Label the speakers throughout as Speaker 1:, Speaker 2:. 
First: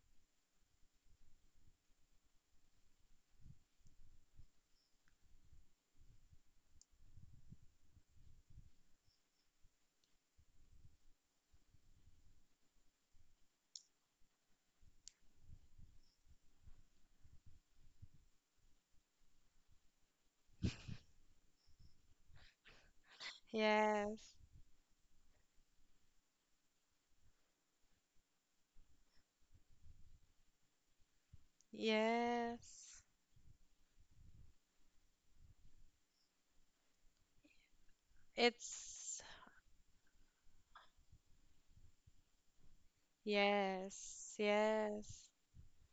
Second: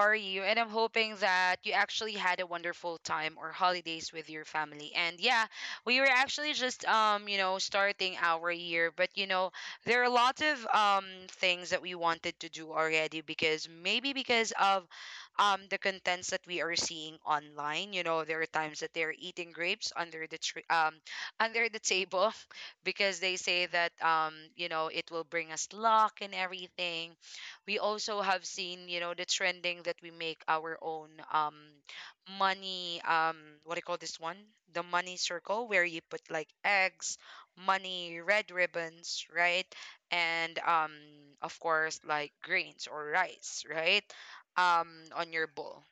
Speaker 1: are you? And I'm hoping that you actually had a wonderful time or holidays with your family. And yeah, we were actually just starting our year, but there are a lot of things that we wanted to do already because maybe because of the contents that we are seeing online. There are times that they're eating grapes under the tree, under the table, because they say that
Speaker 2: Yes.
Speaker 1: it will bring us luck and everything. We also have seen the trending that we make our own
Speaker 2: Yes.
Speaker 1: money. What do you call this one? The money circle where you put like eggs, money, red
Speaker 2: It's
Speaker 1: ribbons, right? And of course, like grains or rice, right?
Speaker 2: Yes.
Speaker 1: um
Speaker 2: Yes.
Speaker 1: on your bowl,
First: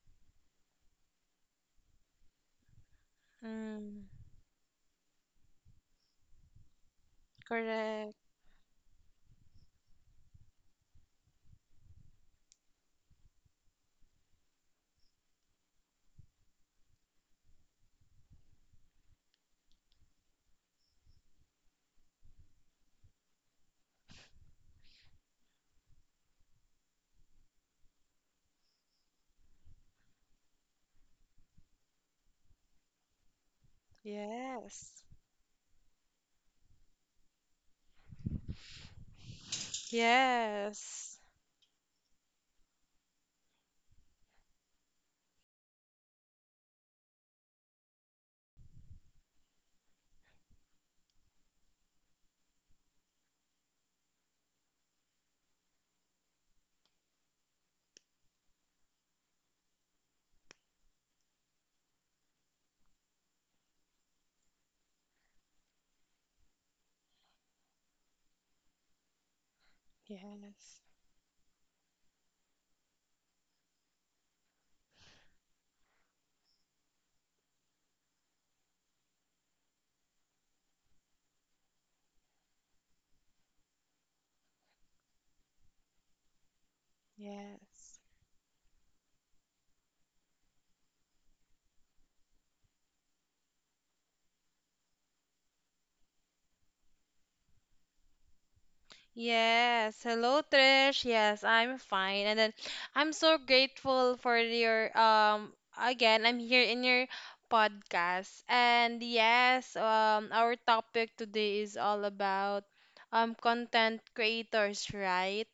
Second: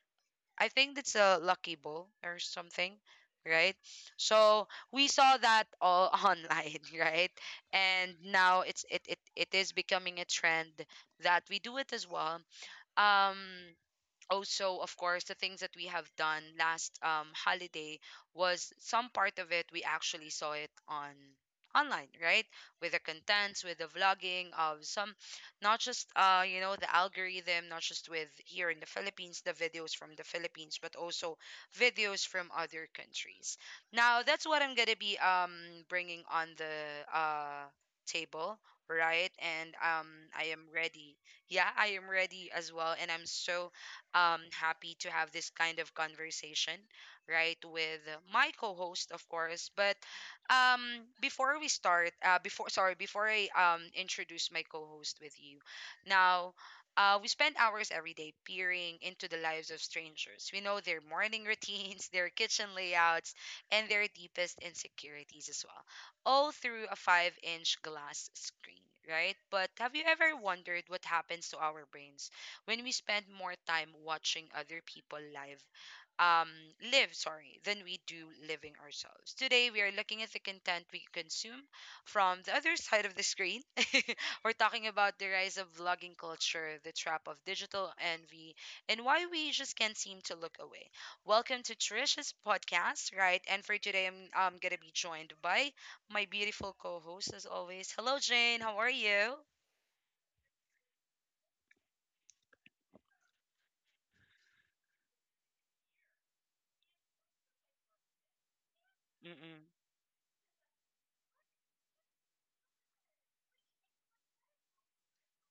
Speaker 1: I think it's a lucky ball or something, right?
Speaker 2: Mm,
Speaker 1: So we saw that all online, right? And
Speaker 2: correct.
Speaker 1: now it's it, it it is becoming a trend that we do it as well. Um Also, of course, the things that we have done last holiday was, some part of it, we actually saw it on online, right? With the contents, with the vlogging of some, not just the algorithm, not just with here in the Philippines, the videos from the Philippines, but also videos from other countries. Now that's what I'm gonna
Speaker 2: Yes.
Speaker 1: be bringing on the table, right? And I am ready.
Speaker 2: Yes.
Speaker 1: Yeah, I am ready as well, and I'm so happy to have this kind of conversation, right, with my co-host, of course. But um before we start, before, sorry, before I introduce my co-host with you now, we spend hours every day peering into the lives of strangers. We know their morning routines, their kitchen layouts, and their deepest insecurities as well, all through a 5-inch glass screen, right? But have you ever
Speaker 2: Yes.
Speaker 1: wondered what happens to our brains when we spend more time watching other people um live sorry than we do living ourselves? Today we are looking at the content we consume from the other side of the screen. We're talking about the rise of vlogging culture, the trap of digital
Speaker 2: Yes.
Speaker 1: envy, and why we just can't seem to look away. Welcome to Trisha's podcast, right? And for today, I'm gonna be joined by my beautiful co-host as always. Hello, Jane, how are you?
Speaker 2: Yes. Hello, Trish. Yes, I'm fine. And then I'm so grateful for your again, I'm here in your podcast. And
Speaker 1: Mm-mm.
Speaker 2: yes, our topic today is all about content creators, right?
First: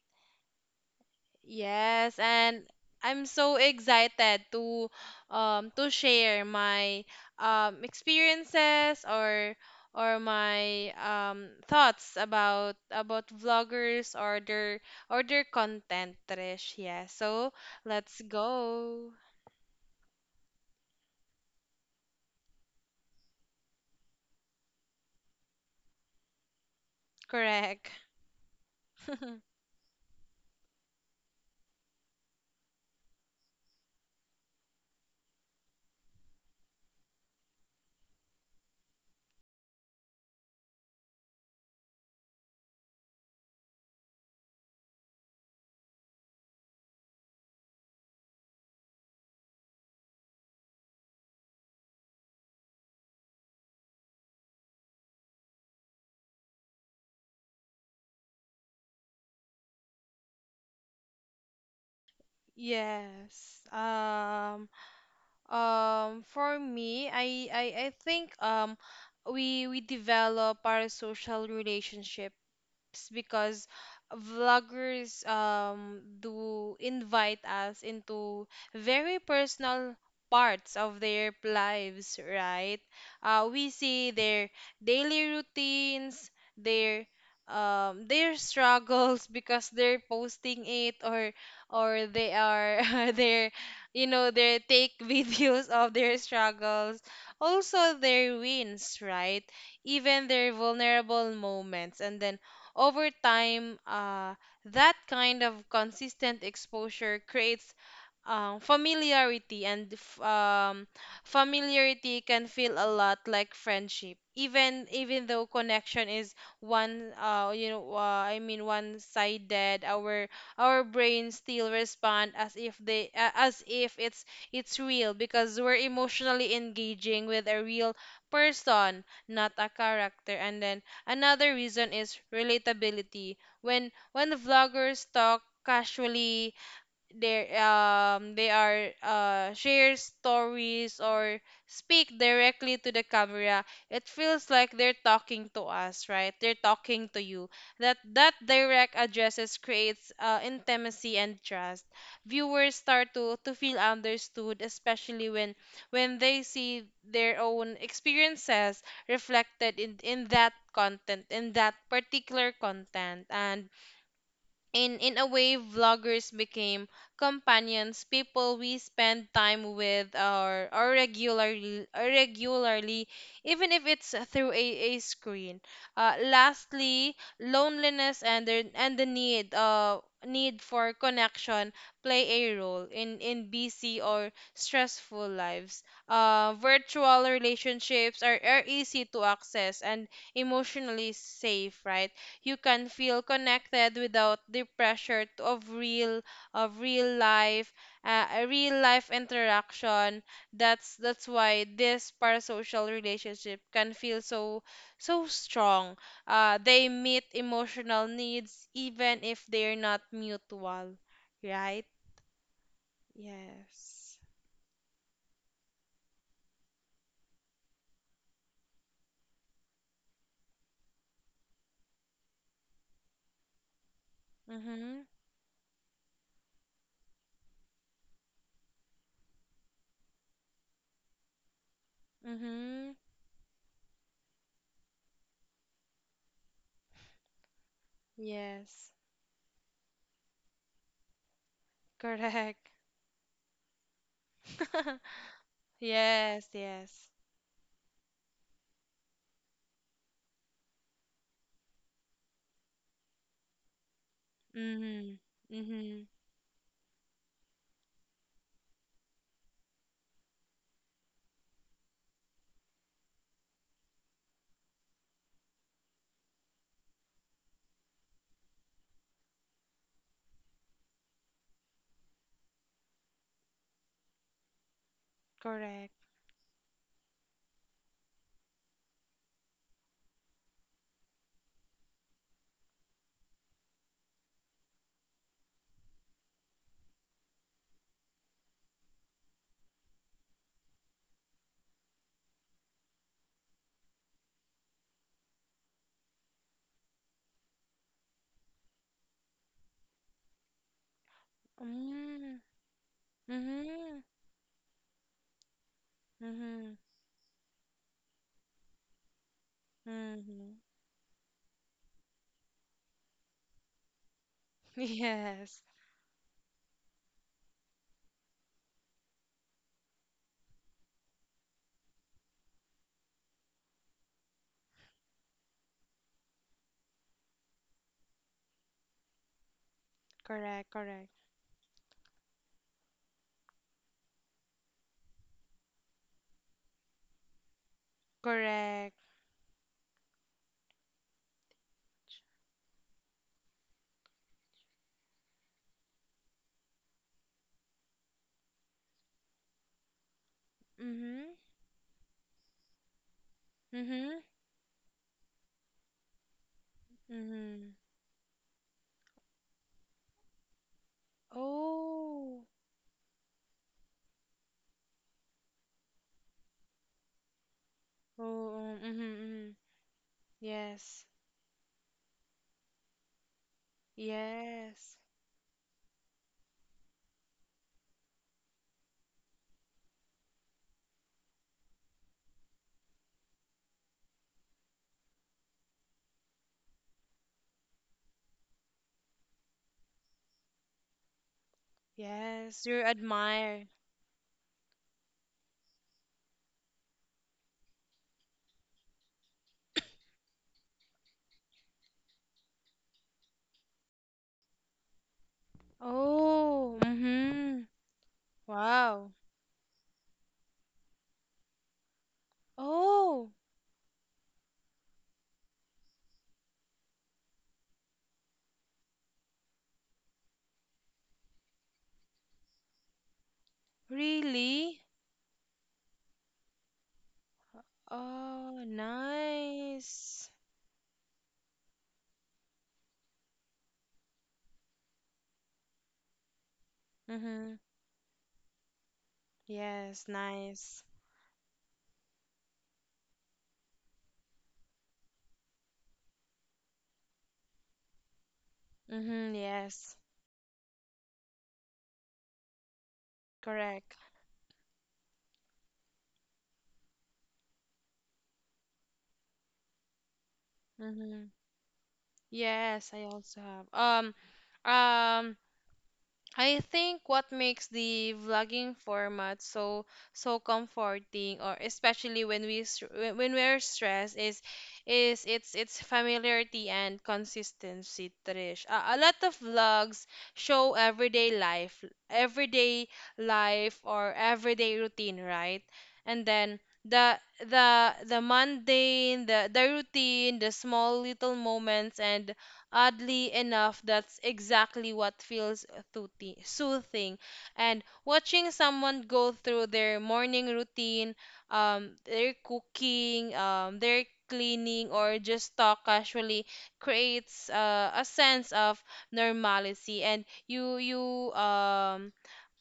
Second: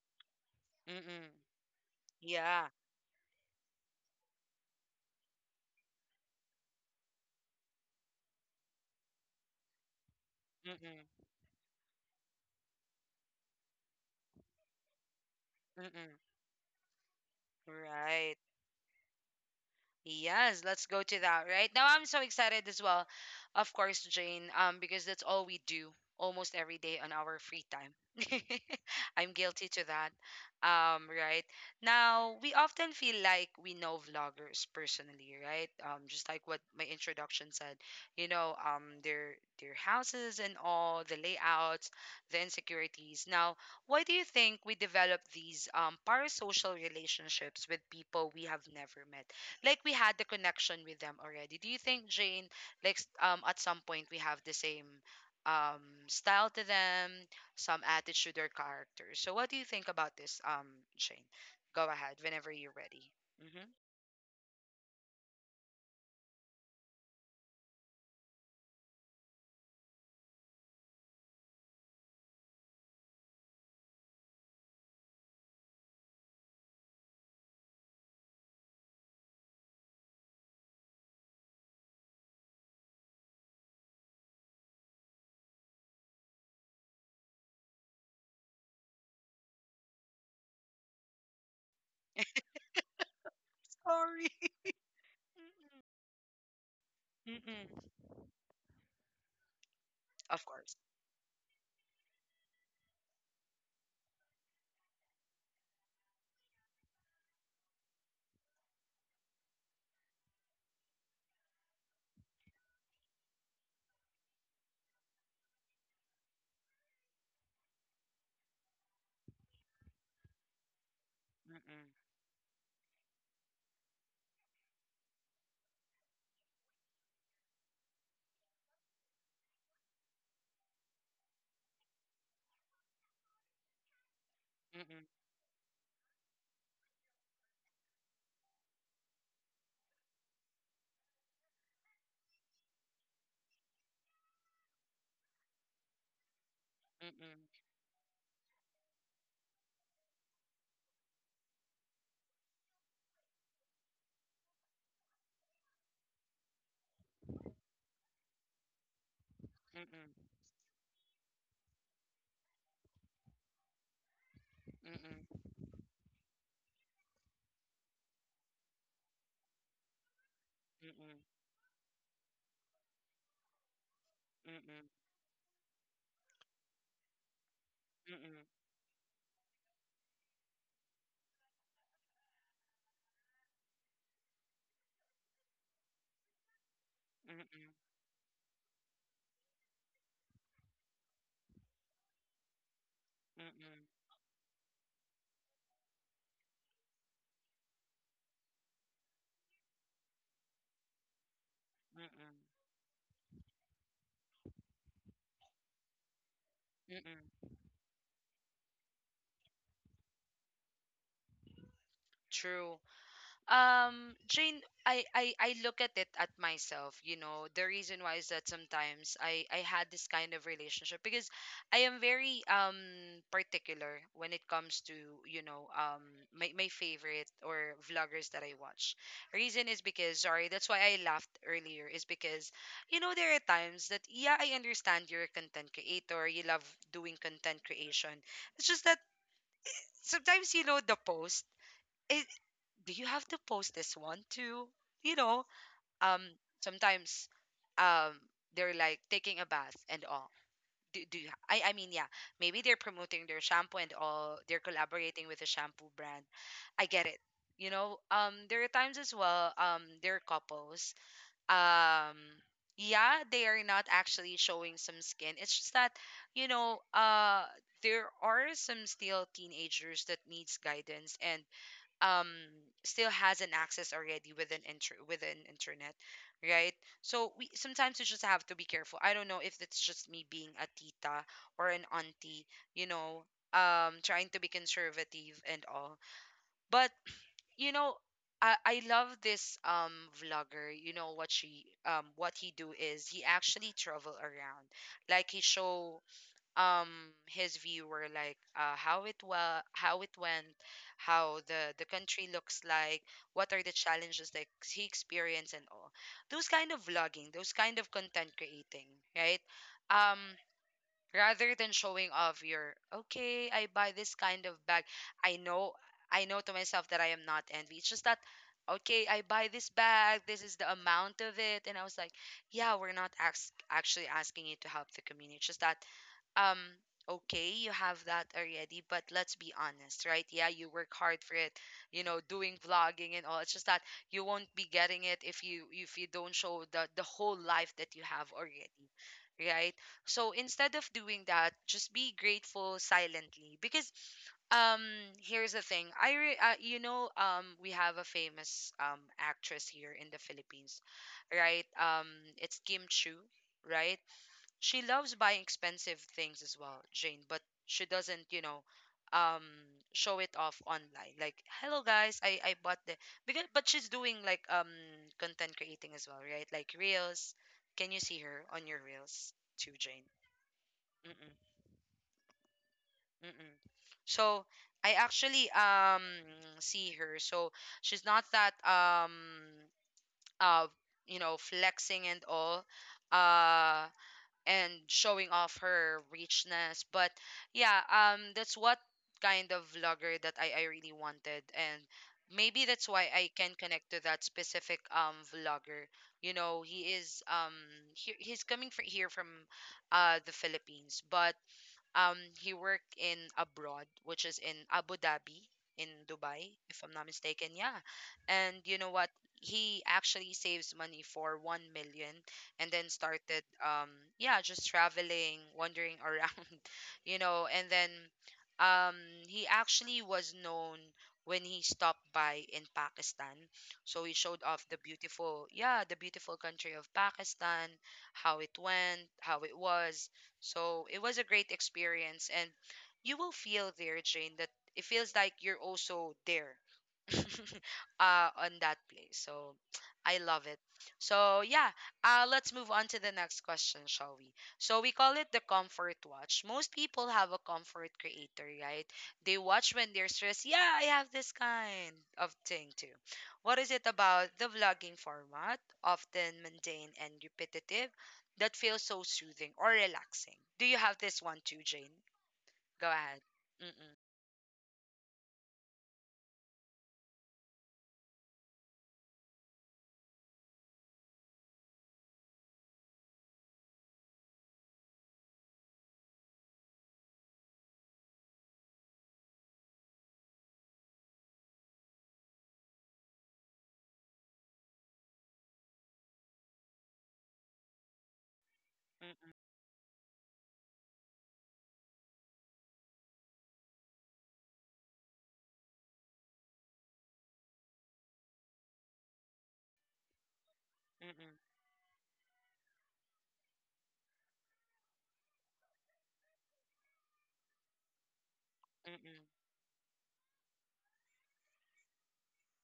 Speaker 1: Mm-mm.
Speaker 2: Yes, and
Speaker 1: Yeah.
Speaker 2: I'm so excited to share my experiences or my
Speaker 1: Mm-mm.
Speaker 2: thoughts about vloggers or their content,
Speaker 1: Mm-mm.
Speaker 2: Trish. Yeah. So, let's
Speaker 1: Right.
Speaker 2: go.
Speaker 1: Yes, let's go to that right now. I'm so excited as well, of course, Jane, because that's all we do almost every day on our free
Speaker 2: Correct.
Speaker 1: time. I'm guilty to that. Right now, we often feel like we know vloggers personally, right? Just like what my introduction said, their houses and all the layouts, the insecurities. Now, why do you think we develop these parasocial relationships with people we have never met? Like we had the connection with them already. Do you think, Jane, like at some point we have the same um style to them, some attitude or character? So what do you think about this, Jane? Go ahead whenever you're ready.
Speaker 2: Yes.
Speaker 1: Mm-hmm.
Speaker 2: For me, I think we develop our social relationship tips because vloggers do invite us into very personal parts of their lives, right? We see their daily routines, their their struggles because they're posting it, or they are. their You
Speaker 1: Sorry.
Speaker 2: know, they take videos of their struggles,
Speaker 1: Mm-mm.
Speaker 2: also their wins, right, even
Speaker 1: Of
Speaker 2: their
Speaker 1: course.
Speaker 2: vulnerable moments. And then over time, that kind of consistent exposure creates familiarity. And familiarity can feel a lot like friendship, even though connection is one, I mean, one sided Our brains still
Speaker 1: Mm-mm.
Speaker 2: respond as if they as if it's real because we're emotionally engaging with a real person, not a character. And then another reason is relatability. When vloggers
Speaker 1: Mm-mm.
Speaker 2: talk casually, there they are share stories or speak directly to the camera. It feels like they're talking to us, right, they're talking to you.
Speaker 1: Mm-mm.
Speaker 2: That direct addresses creates intimacy and trust. Viewers start to feel understood, especially when they see their own experiences reflected
Speaker 1: Mm-mm.
Speaker 2: in that particular content. And in a
Speaker 1: Mm-mm.
Speaker 2: way, vloggers became companions, people we spend time with or
Speaker 1: Mm-mm.
Speaker 2: regularly or regularly, even if it's through
Speaker 1: Mm-mm. Mm-mm.
Speaker 2: a screen. Lastly, loneliness and the need for connection play a role in busy or stressful lives. Virtual
Speaker 1: Mm-mm.
Speaker 2: relationships are easy to access and emotionally safe, right. You can feel
Speaker 1: Mm-mm. Mm-mm.
Speaker 2: connected without the pressure of real life, a real life interaction. That's why this parasocial relationship can feel so strong. They meet
Speaker 1: Mm-mm.
Speaker 2: emotional needs even if they're not mutual, right.
Speaker 1: True.
Speaker 2: Yes.
Speaker 1: Jane, I look at it at myself, The reason why is that sometimes I had this kind of relationship because I am very particular when it comes to,
Speaker 2: Mhm.
Speaker 1: you know, um my favorite or vloggers that I watch. Reason is because, sorry, that's why I laughed earlier, is because,
Speaker 2: Mhm.
Speaker 1: there are times that, yeah, I understand you're a content creator, you love doing content creation. It's just
Speaker 2: Yes.
Speaker 1: that sometimes you load the post. It,
Speaker 2: Correct.
Speaker 1: do you have to post this one too? You know, um,
Speaker 2: Yes. Yes.
Speaker 1: Sometimes um they're like taking a bath and all. Do you, I mean, yeah, maybe they're promoting their shampoo and all. They're
Speaker 2: Mhm.
Speaker 1: collaborating with a shampoo
Speaker 2: Mhm.
Speaker 1: brand. I get it. There are times as well, there are couples. Um, yeah, they are not actually showing some skin. It's just that, you know, uh, there are some still teenagers that needs guidance and um still has an access already with an internet,
Speaker 2: Correct.
Speaker 1: right? So we sometimes, you just have to be careful. I don't know if it's just me being a tita or an auntie, you know trying to be conservative and all, but you know I love this vlogger. You know what she what he do is, he actually travel around. Like he show um his view were, like, how it went, how the country
Speaker 2: Mm,
Speaker 1: looks like, what are the
Speaker 2: mhm,
Speaker 1: challenges that he experienced and all. Those kind
Speaker 2: mhm,
Speaker 1: of vlogging, those kind of content creating, right? um
Speaker 2: mhm.
Speaker 1: Rather than showing off your, okay, I buy this kind of bag. i
Speaker 2: Yes,
Speaker 1: know I know to myself that I am not envy. It's just that, okay, I buy this bag, this is the amount of it, and I was like, yeah, we're not actually asking you to help the community. It's just that, um okay, you have that already, but let's be honest, right? Yeah, you
Speaker 2: correct,
Speaker 1: work
Speaker 2: correct,
Speaker 1: hard for it, doing vlogging and all. It's just that you won't be getting it if you, don't show the whole life that you have already,
Speaker 2: correct.
Speaker 1: right? So instead of doing that, just be grateful silently because um here's the thing. I re- you know We have a famous actress here in the Philippines,
Speaker 2: Mhm,
Speaker 1: right? It's Kim Chu, right?
Speaker 2: mhm,
Speaker 1: She loves buying expensive things as well, Jane, but
Speaker 2: mhm.
Speaker 1: she doesn't, um show it off online. Like, "Hello guys, I
Speaker 2: Oh,
Speaker 1: I bought the…" Because, but she's doing like content creating as well, right? Like reels. Can you see her on
Speaker 2: oh,
Speaker 1: your
Speaker 2: mhm,
Speaker 1: reels
Speaker 2: mhm.
Speaker 1: too, Jane?
Speaker 2: Yes,
Speaker 1: Mm-mm, mm-mm. So I
Speaker 2: yes,
Speaker 1: actually see her. So she's not that uh flexing and all, uh and showing off her richness. But yeah, that's what kind of vlogger that I really wanted, and maybe
Speaker 2: yes. You
Speaker 1: that's why I can
Speaker 2: admire.
Speaker 1: connect to that specific vlogger. You know, he is um he's coming from here, from the Philippines, but he worked in abroad, which is in Abu Dhabi, in Dubai,
Speaker 2: Oh,
Speaker 1: if I'm not mistaken.
Speaker 2: mhm.
Speaker 1: Yeah. And you know
Speaker 2: Wow.
Speaker 1: what? He actually saves money for 1 million and then
Speaker 2: Oh,
Speaker 1: started, yeah, just traveling, wandering around, and then um, he actually was known when he stopped by in Pakistan. So he showed off
Speaker 2: really?
Speaker 1: the beautiful country of Pakistan, how it
Speaker 2: Oh,
Speaker 1: went, how it was,
Speaker 2: nice.
Speaker 1: so it was a great experience, and you will feel there, Jane, that it feels like you're also there.
Speaker 2: Mhm.
Speaker 1: On that place. So
Speaker 2: Yes,
Speaker 1: I love it.
Speaker 2: nice.
Speaker 1: So yeah, let's move on to the next question, shall we? So we call it the comfort watch. Most people have a comfort creator, right? They
Speaker 2: Mhm.
Speaker 1: watch when
Speaker 2: Yes,
Speaker 1: they're stressed. Yeah, I have this kind of thing too. What is it
Speaker 2: correct.
Speaker 1: about the vlogging format, often mundane and repetitive, that feels so soothing or relaxing? Do you have this
Speaker 2: Mhm.
Speaker 1: one too, Jane? Go
Speaker 2: Yes, I
Speaker 1: ahead.
Speaker 2: also have.
Speaker 1: Mm-mm,
Speaker 2: Um, um, I think what makes the vlogging format so comforting, or especially when we're stressed, is it's familiarity and consistency, Trish. A lot of vlogs show everyday life, everyday or everyday routine, right? And then the the mundane,
Speaker 1: mm-mm,
Speaker 2: the routine, the small little moments, and oddly enough, that's exactly what feels soothing. And watching someone go through their morning routine,
Speaker 1: mm-mm,
Speaker 2: their cooking, their cleaning, or just talk casually creates a sense of
Speaker 1: mm-mm,
Speaker 2: normalcy. And you,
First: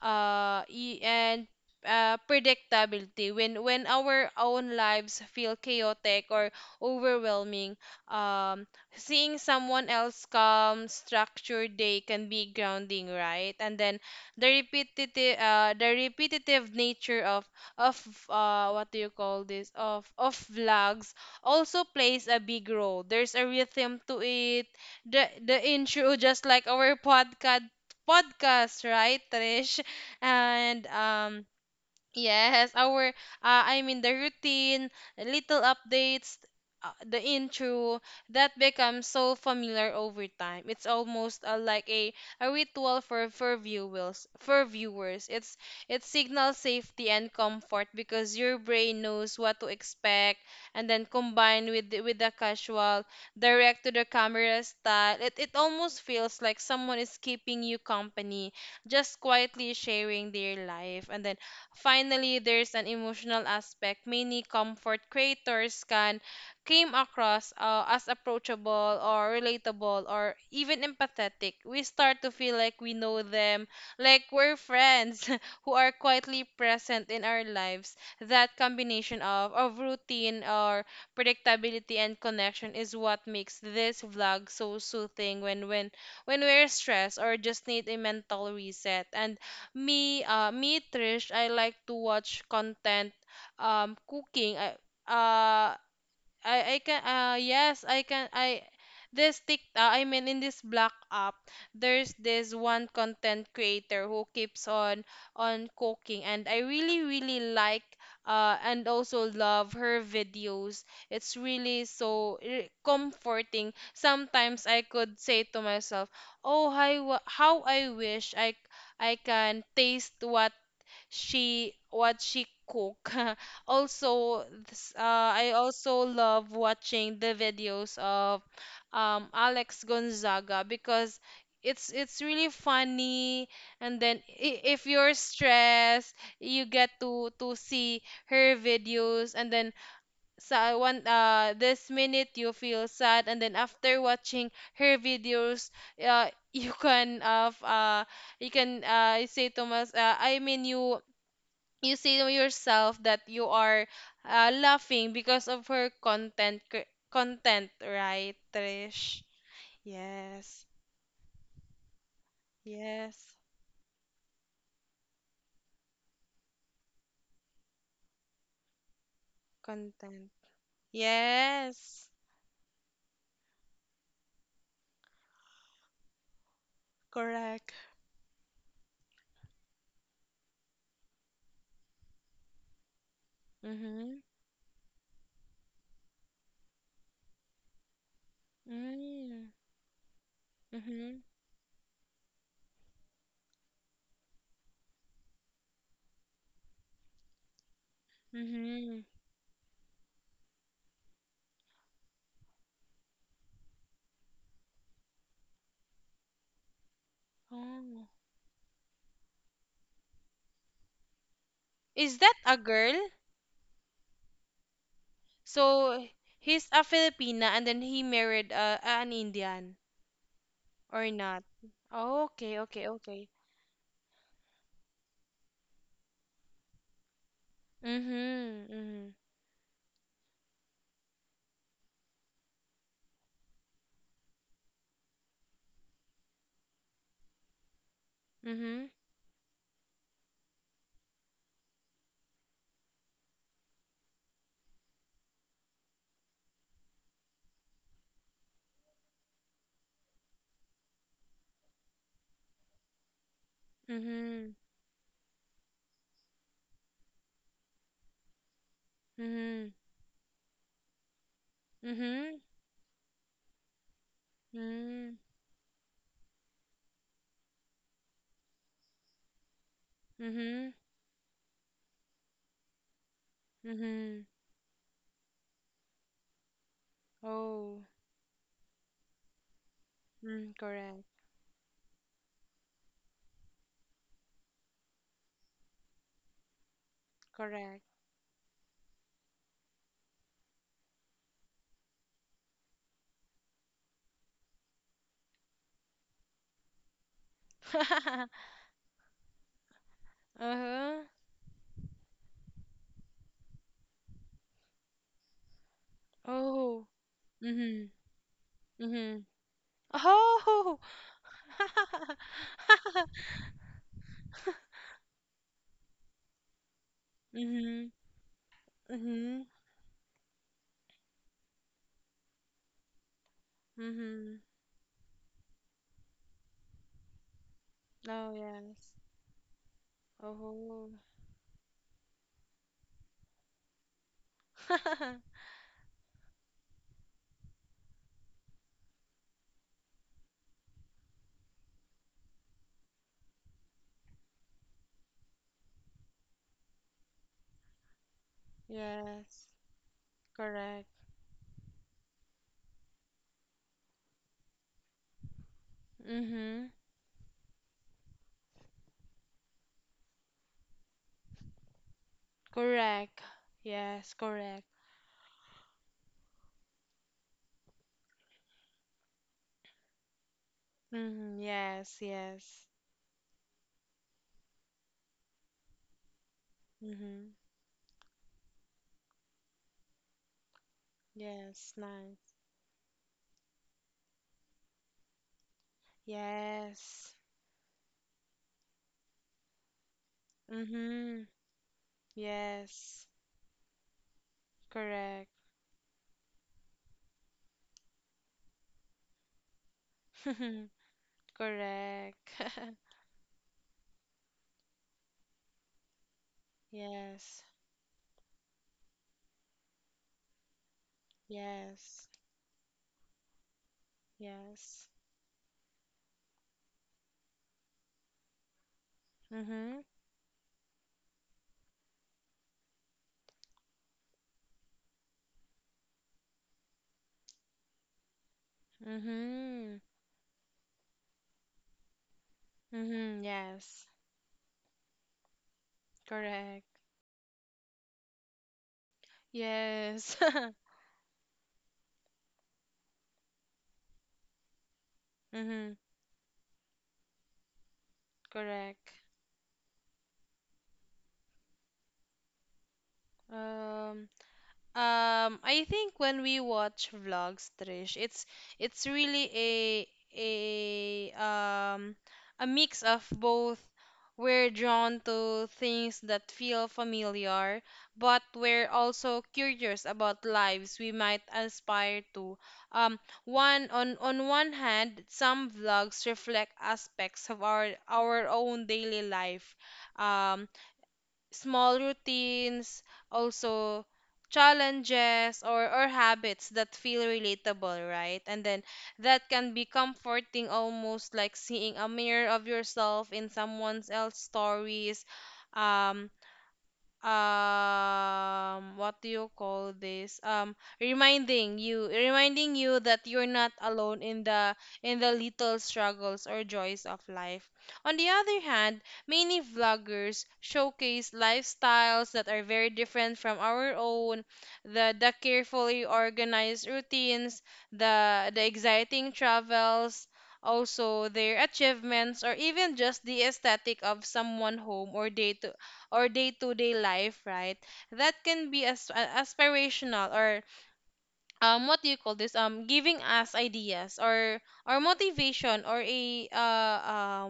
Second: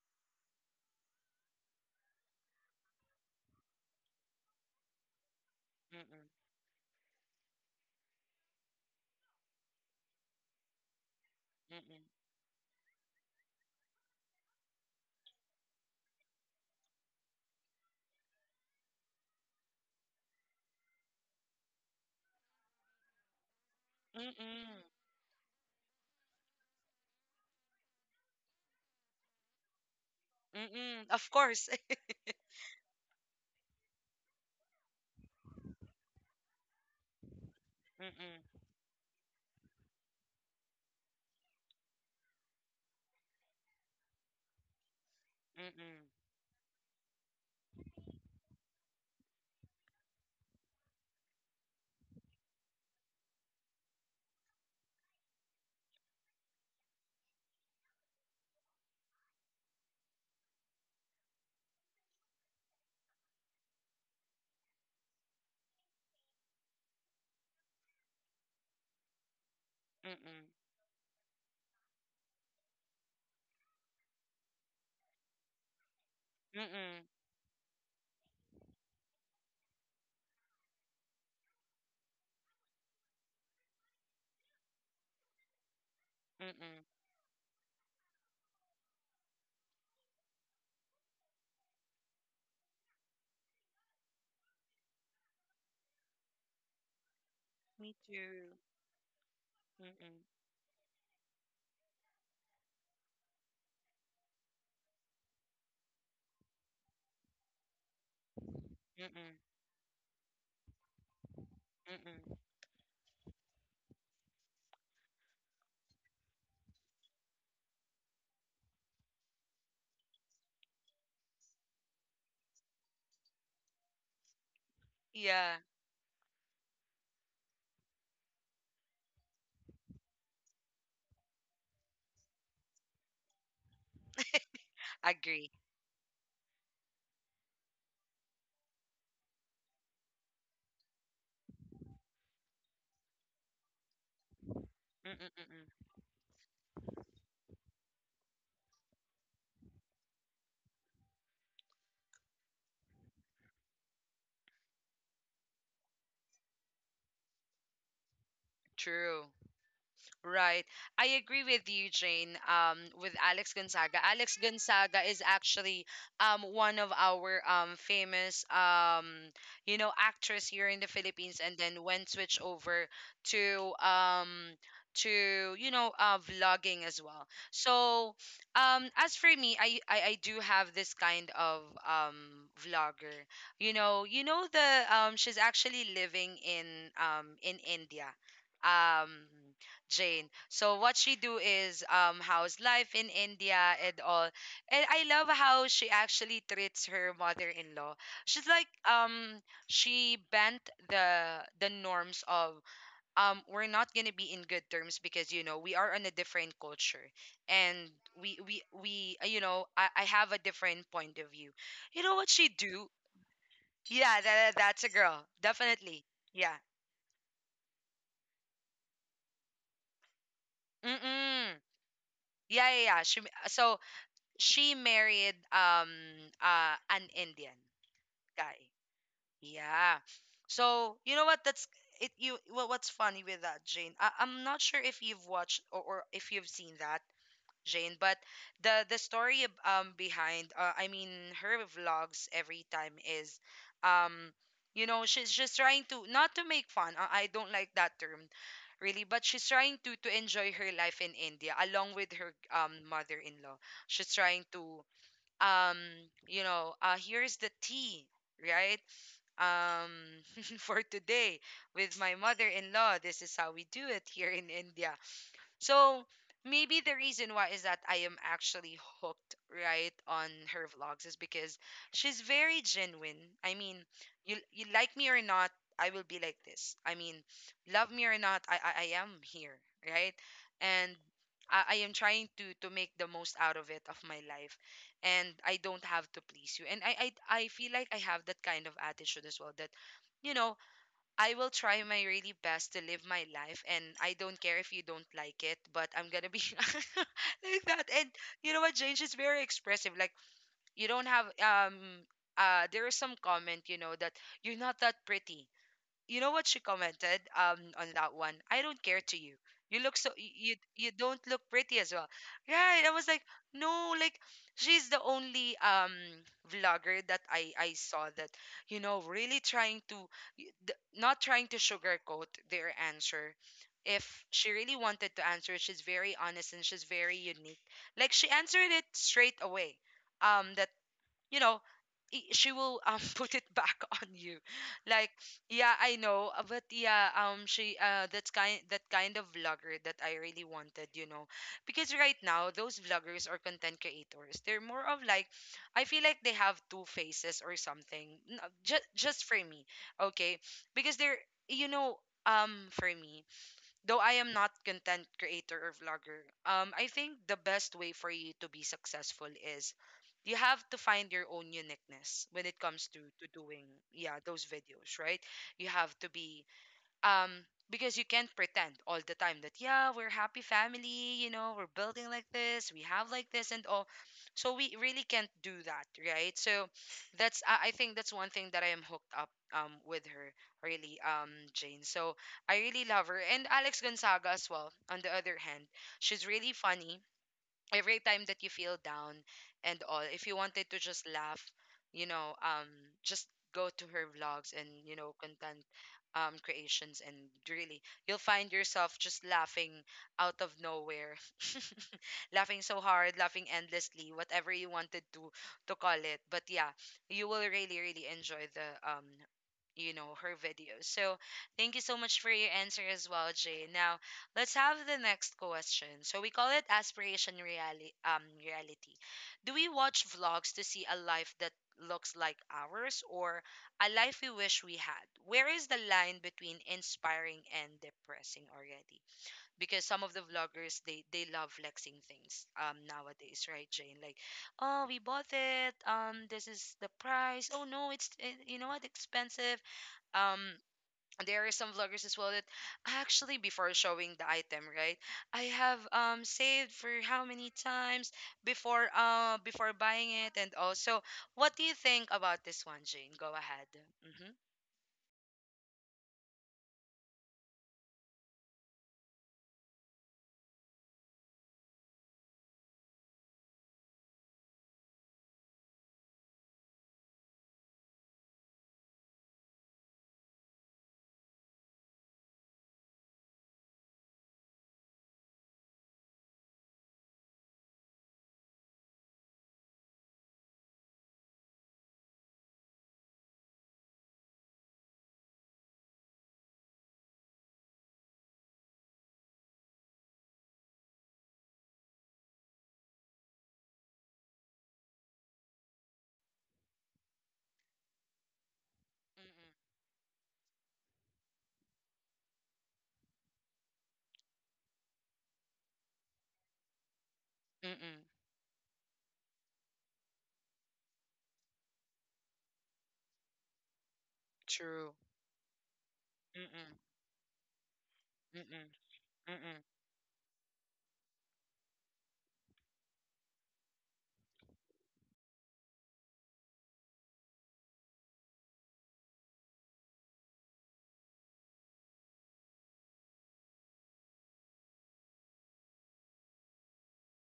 Speaker 2: y- And predictability, when our own lives feel
Speaker 1: mm-mm,
Speaker 2: chaotic or overwhelming, um seeing someone else calm, structured day
Speaker 1: mm-mm,
Speaker 2: can be grounding, right? And then the repetitive, nature of what do you call this? Of vlogs also plays a big role. There's a rhythm to it.
Speaker 1: mm-mm.
Speaker 2: The intro, just like our podcast, right, Trish? And
Speaker 1: Mm-mm. Of course.
Speaker 2: Yes, our I mean, the routine, little updates, the intro, that
Speaker 1: Mm-mm.
Speaker 2: becomes so familiar over time. It's almost like a ritual for viewers. For viewers, it
Speaker 1: Mm-mm.
Speaker 2: signals safety and comfort because your brain knows what to expect, and then combined with with the casual direct to the camera style. It almost feels like someone is keeping you company, just quietly sharing their life. And then, finally, there's an emotional aspect. Many comfort creators can came across as approachable or relatable or
Speaker 1: Mm-mm.
Speaker 2: even empathetic. We start to feel like we know them, like we're friends who are quietly
Speaker 1: Mm-mm.
Speaker 2: present in our lives. That combination of routine or predictability and connection is what makes this vlog so soothing when we're
Speaker 1: Mm-mm.
Speaker 2: stressed or just need a mental reset. And me, Trish, I like to watch content, cooking. Uh, I can
Speaker 1: Me too.
Speaker 2: I mean,
Speaker 1: Mm-mm.
Speaker 2: in this black app there's this one content creator who keeps on cooking, and I really really like, and also
Speaker 1: Mm-mm.
Speaker 2: love, her videos. It's really so
Speaker 1: Mm-mm.
Speaker 2: comforting. Sometimes I could say to myself, oh, how I wish I can taste what she cook. Also, this, uh, I
Speaker 1: Yeah,
Speaker 2: also love watching the videos of Alex Gonzaga because it's really funny. And then, if you're
Speaker 1: agree.
Speaker 2: stressed, you get to see her videos, and then, so, one this minute you feel sad, and then after watching her
Speaker 1: Mm-mm. Mm-mm.
Speaker 2: videos, uh you can, say to us I mean, you see to yourself that you are laughing because of her content, right, Trish?
Speaker 1: True.
Speaker 2: Yes.
Speaker 1: Right. I agree with you, Jane, with
Speaker 2: Yes.
Speaker 1: Alex Gonzaga. Alex Gonzaga is actually one of our famous,
Speaker 2: Content.
Speaker 1: actress here in the Philippines, and then
Speaker 2: Yes.
Speaker 1: went switch over to, vlogging as well.
Speaker 2: Correct.
Speaker 1: So as for me, I do have this kind of um, vlogger.
Speaker 2: Mhm.
Speaker 1: You know the She's actually living in India. Um,
Speaker 2: Mm.
Speaker 1: Jane. So what she
Speaker 2: Mhm.
Speaker 1: do is, how's life in India and all. And I love how she actually treats her mother-in-law. She's like
Speaker 2: Mhm.
Speaker 1: um she bent the norms of, we're not going to be in good terms because we are on a different culture, and
Speaker 2: Oh,
Speaker 1: we you know I have a different point of view. You know
Speaker 2: is
Speaker 1: what
Speaker 2: that
Speaker 1: she
Speaker 2: a
Speaker 1: do?
Speaker 2: girl?
Speaker 1: Yeah, that's a girl.
Speaker 2: So
Speaker 1: Definitely. Yeah.
Speaker 2: he's a Filipina, and then he married an Indian, or not?
Speaker 1: Mm-mm.
Speaker 2: Oh, okay,
Speaker 1: Yeah,
Speaker 2: okay,
Speaker 1: yeah, yeah.
Speaker 2: okay.
Speaker 1: So she married an Indian guy.
Speaker 2: Mhm. Mhm.
Speaker 1: Yeah. So you know what? That's it. You Well, what's funny with that, Jane? I'm not sure if you've watched or if you've seen that, Jane. But the
Speaker 2: Mhm.
Speaker 1: the story behind, I mean, her vlogs every time is, um she's just trying to not to make fun. I don't like that term really, but she's trying to enjoy her life in india along with her mother-in-law. She's trying
Speaker 2: Mhm.
Speaker 1: to um here's the tea, right?
Speaker 2: Mhm.
Speaker 1: um for today with my
Speaker 2: Mhm.
Speaker 1: mother-in-law, this is how we do it here in india.
Speaker 2: Mm.
Speaker 1: So maybe the reason why is that I am actually hooked, right, on
Speaker 2: Mhm.
Speaker 1: her vlogs is because she's very genuine. I mean,
Speaker 2: Mhm.
Speaker 1: you like me or not, I will be like this. I mean,
Speaker 2: Oh.
Speaker 1: love me or not, I am here, right?
Speaker 2: Mm,
Speaker 1: And
Speaker 2: correct.
Speaker 1: I am trying to make the most out of it of my life, and I don't have to please you. And I feel
Speaker 2: Correct.
Speaker 1: like I have that kind of attitude as well that you know I will try my really best to live my life, and I don't care if you don't like it, but I'm gonna be like that. And you know what, James is very expressive. Like you
Speaker 2: Uh-huh.
Speaker 1: don't have there is some comment, that you're not that pretty. You know what she
Speaker 2: Oh.
Speaker 1: commented on
Speaker 2: Mhm.
Speaker 1: that one? I don't care to
Speaker 2: Mhm.
Speaker 1: you. You look so
Speaker 2: Oh.
Speaker 1: you don't look pretty as well. Right? I was like, no, like, she's the only vlogger that i
Speaker 2: Mhm.
Speaker 1: saw that really
Speaker 2: Mhm.
Speaker 1: trying to not trying to sugarcoat their answer. If
Speaker 2: Mhm.
Speaker 1: she really wanted to answer, she's very honest and she's very unique. Like,
Speaker 2: Oh,
Speaker 1: she answered it
Speaker 2: yes.
Speaker 1: straight away. That
Speaker 2: Oh.
Speaker 1: you know she will put it back on you. Like, yeah, I know, but yeah, she that's kind of vlogger that I really wanted, you know? Because right now those vloggers or content creators, they're more of like, I feel like they have two faces or something. Just for
Speaker 2: Yes.
Speaker 1: me. Okay,
Speaker 2: Correct.
Speaker 1: because they're you know for me, though I am not content creator or vlogger,
Speaker 2: Mhm.
Speaker 1: I think the best way for you to be successful is you have to find your own uniqueness when it comes to
Speaker 2: Correct.
Speaker 1: to doing,
Speaker 2: Yes,
Speaker 1: yeah, those
Speaker 2: correct.
Speaker 1: videos, right? You have to be um because you can't pretend all the time that yeah, we're happy family, you
Speaker 2: Mhm.
Speaker 1: know, we're
Speaker 2: Yes,
Speaker 1: building like
Speaker 2: yes.
Speaker 1: this, we have like this and all. So we really can't do that, right? So
Speaker 2: Mhm.
Speaker 1: that's I think that's one thing that I am hooked up with her, really,
Speaker 2: Yes,
Speaker 1: jane. So
Speaker 2: nice.
Speaker 1: I really love her and alex gonzaga as well on the other hand. She's really funny.
Speaker 2: Yes.
Speaker 1: Every time that you feel down and all, if you wanted to just
Speaker 2: Mm-hmm.
Speaker 1: laugh, you know um
Speaker 2: Yes.
Speaker 1: just go to her vlogs and, you know,
Speaker 2: Correct.
Speaker 1: content creations, and really, you'll find yourself just laughing out of nowhere,
Speaker 2: Correct.
Speaker 1: laughing so hard, laughing endlessly, whatever you wanted to call it, but yeah, you
Speaker 2: Yes.
Speaker 1: will really really enjoy the you know, her videos. So thank you so
Speaker 2: Yes.
Speaker 1: much for your answer as well, jay. Now let's have
Speaker 2: Yes.
Speaker 1: the next question. So we call it aspiration reality. Reality. Do we
Speaker 2: Mm-hmm.
Speaker 1: watch vlogs to see a life that looks like ours, or a life we wish we had? Where is the line between inspiring and depressing already?
Speaker 2: Mm-hmm.
Speaker 1: Because some of the vloggers, they love flexing things
Speaker 2: Mm-hmm.
Speaker 1: nowadays, right,
Speaker 2: Yes.
Speaker 1: Jane? Like, oh, we bought it. This
Speaker 2: Correct.
Speaker 1: is the price. Oh no, it's it, you know what, expensive.
Speaker 2: Yes.
Speaker 1: Um, there are some vloggers as well that actually before showing the item, right, I
Speaker 2: Mm-hmm.
Speaker 1: have saved for how many times before
Speaker 2: Correct.
Speaker 1: before buying it, and also what do you think about this one, jane? Go ahead.
Speaker 2: Um,
Speaker 1: Mm-hmm.
Speaker 2: I think when we watch vlogs, Trish, it's really a um a mix of both. We're drawn to things that feel familiar, but we're also curious about lives we might aspire to. Um, one On one hand, some vlogs reflect aspects of our own daily life. Um, Small routines, also challenges or habits that feel relatable, right? And then that can be comforting, almost like seeing a mirror of yourself in someone else's stories. Um what do you
Speaker 1: Mm-mm.
Speaker 2: call this Reminding you that you're not alone in the little struggles or joys of life. On the
Speaker 1: Mm-mm.
Speaker 2: other hand, many vloggers showcase lifestyles that are very different from our own:
Speaker 1: True.
Speaker 2: the carefully organized
Speaker 1: Mm-mm.
Speaker 2: routines, the
Speaker 1: Mm-mm.
Speaker 2: exciting
Speaker 1: Mm-mm.
Speaker 2: travels, also their achievements, or even just the aesthetic of someone home or day to or day-to-day life, right? That can be as aspirational, or what do you call this? Giving us ideas or motivation, or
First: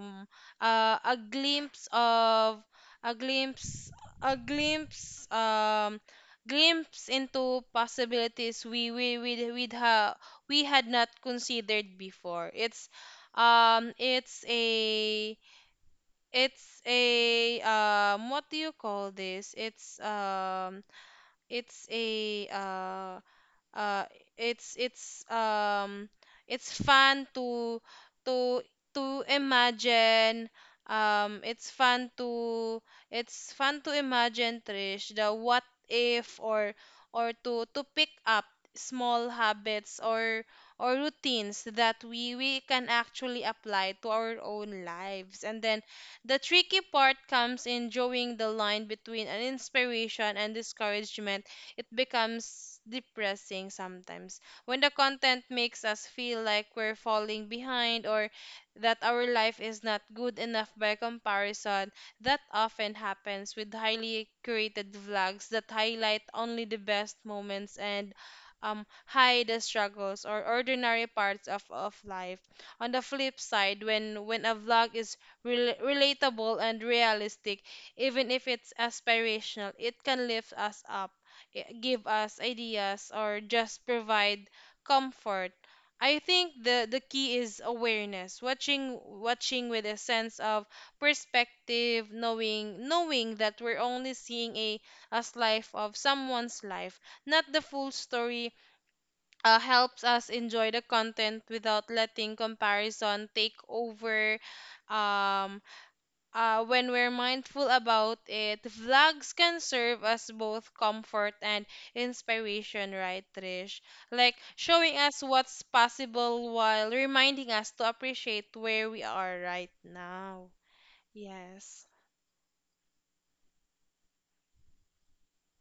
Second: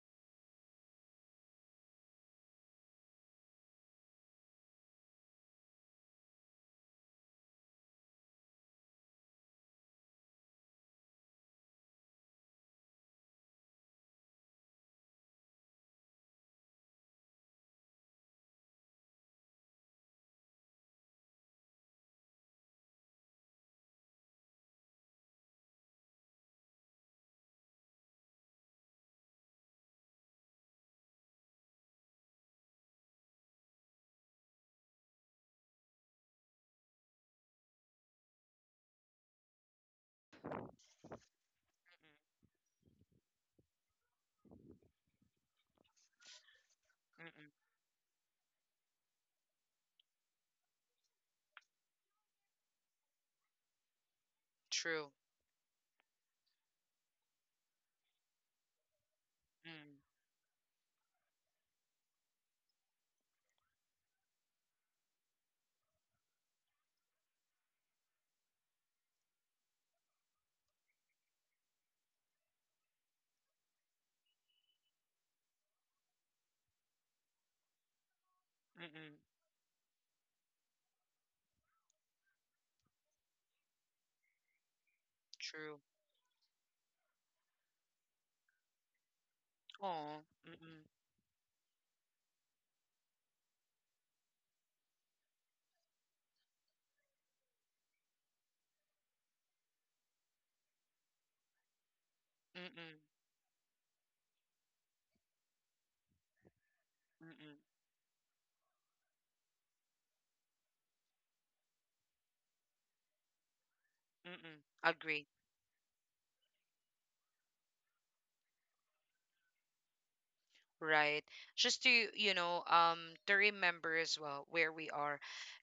Speaker 2: um a glimpse of a glimpse a glimpse glimpse into possibilities we had not considered before. Um it's a it's a what do you call this? It's a uh it's it's fun to to imagine um it's fun to it's fun to imagine, Trish, the what if, or to pick up small habits or routines that we can actually apply to our own lives. And then the tricky part
Speaker 1: Mm-mm.
Speaker 2: comes in drawing the line between an inspiration and discouragement. It becomes depressing sometimes when the
Speaker 1: True.
Speaker 2: content makes us feel like we're falling behind, or that our life is
Speaker 1: Mm.
Speaker 2: not good enough by comparison. That often happens with highly curated vlogs that highlight only the best moments and hide the struggles or ordinary parts of life. On the flip side, when a vlog is relatable and realistic, even if it's
Speaker 1: Mm-mm.
Speaker 2: aspirational, it can lift us up, give us ideas, or just provide comfort.
Speaker 1: True.
Speaker 2: I think the key is awareness, watching with a
Speaker 1: Oh.
Speaker 2: sense of
Speaker 1: Mm-mm.
Speaker 2: perspective, knowing that we're only seeing a slice of someone's life, not the full story. Helps us enjoy the content without letting
Speaker 1: Mm-mm.
Speaker 2: comparison take over. Um, when we're
Speaker 1: Mm-mm.
Speaker 2: mindful about it, vlogs can serve as both comfort and inspiration, right, Trish? Like
Speaker 1: Mm-mm.
Speaker 2: showing us
Speaker 1: Agree.
Speaker 2: what's possible while reminding us to appreciate where we are right now.
Speaker 1: Right. Just
Speaker 2: Yes,
Speaker 1: to, you know, to remember as well where we are.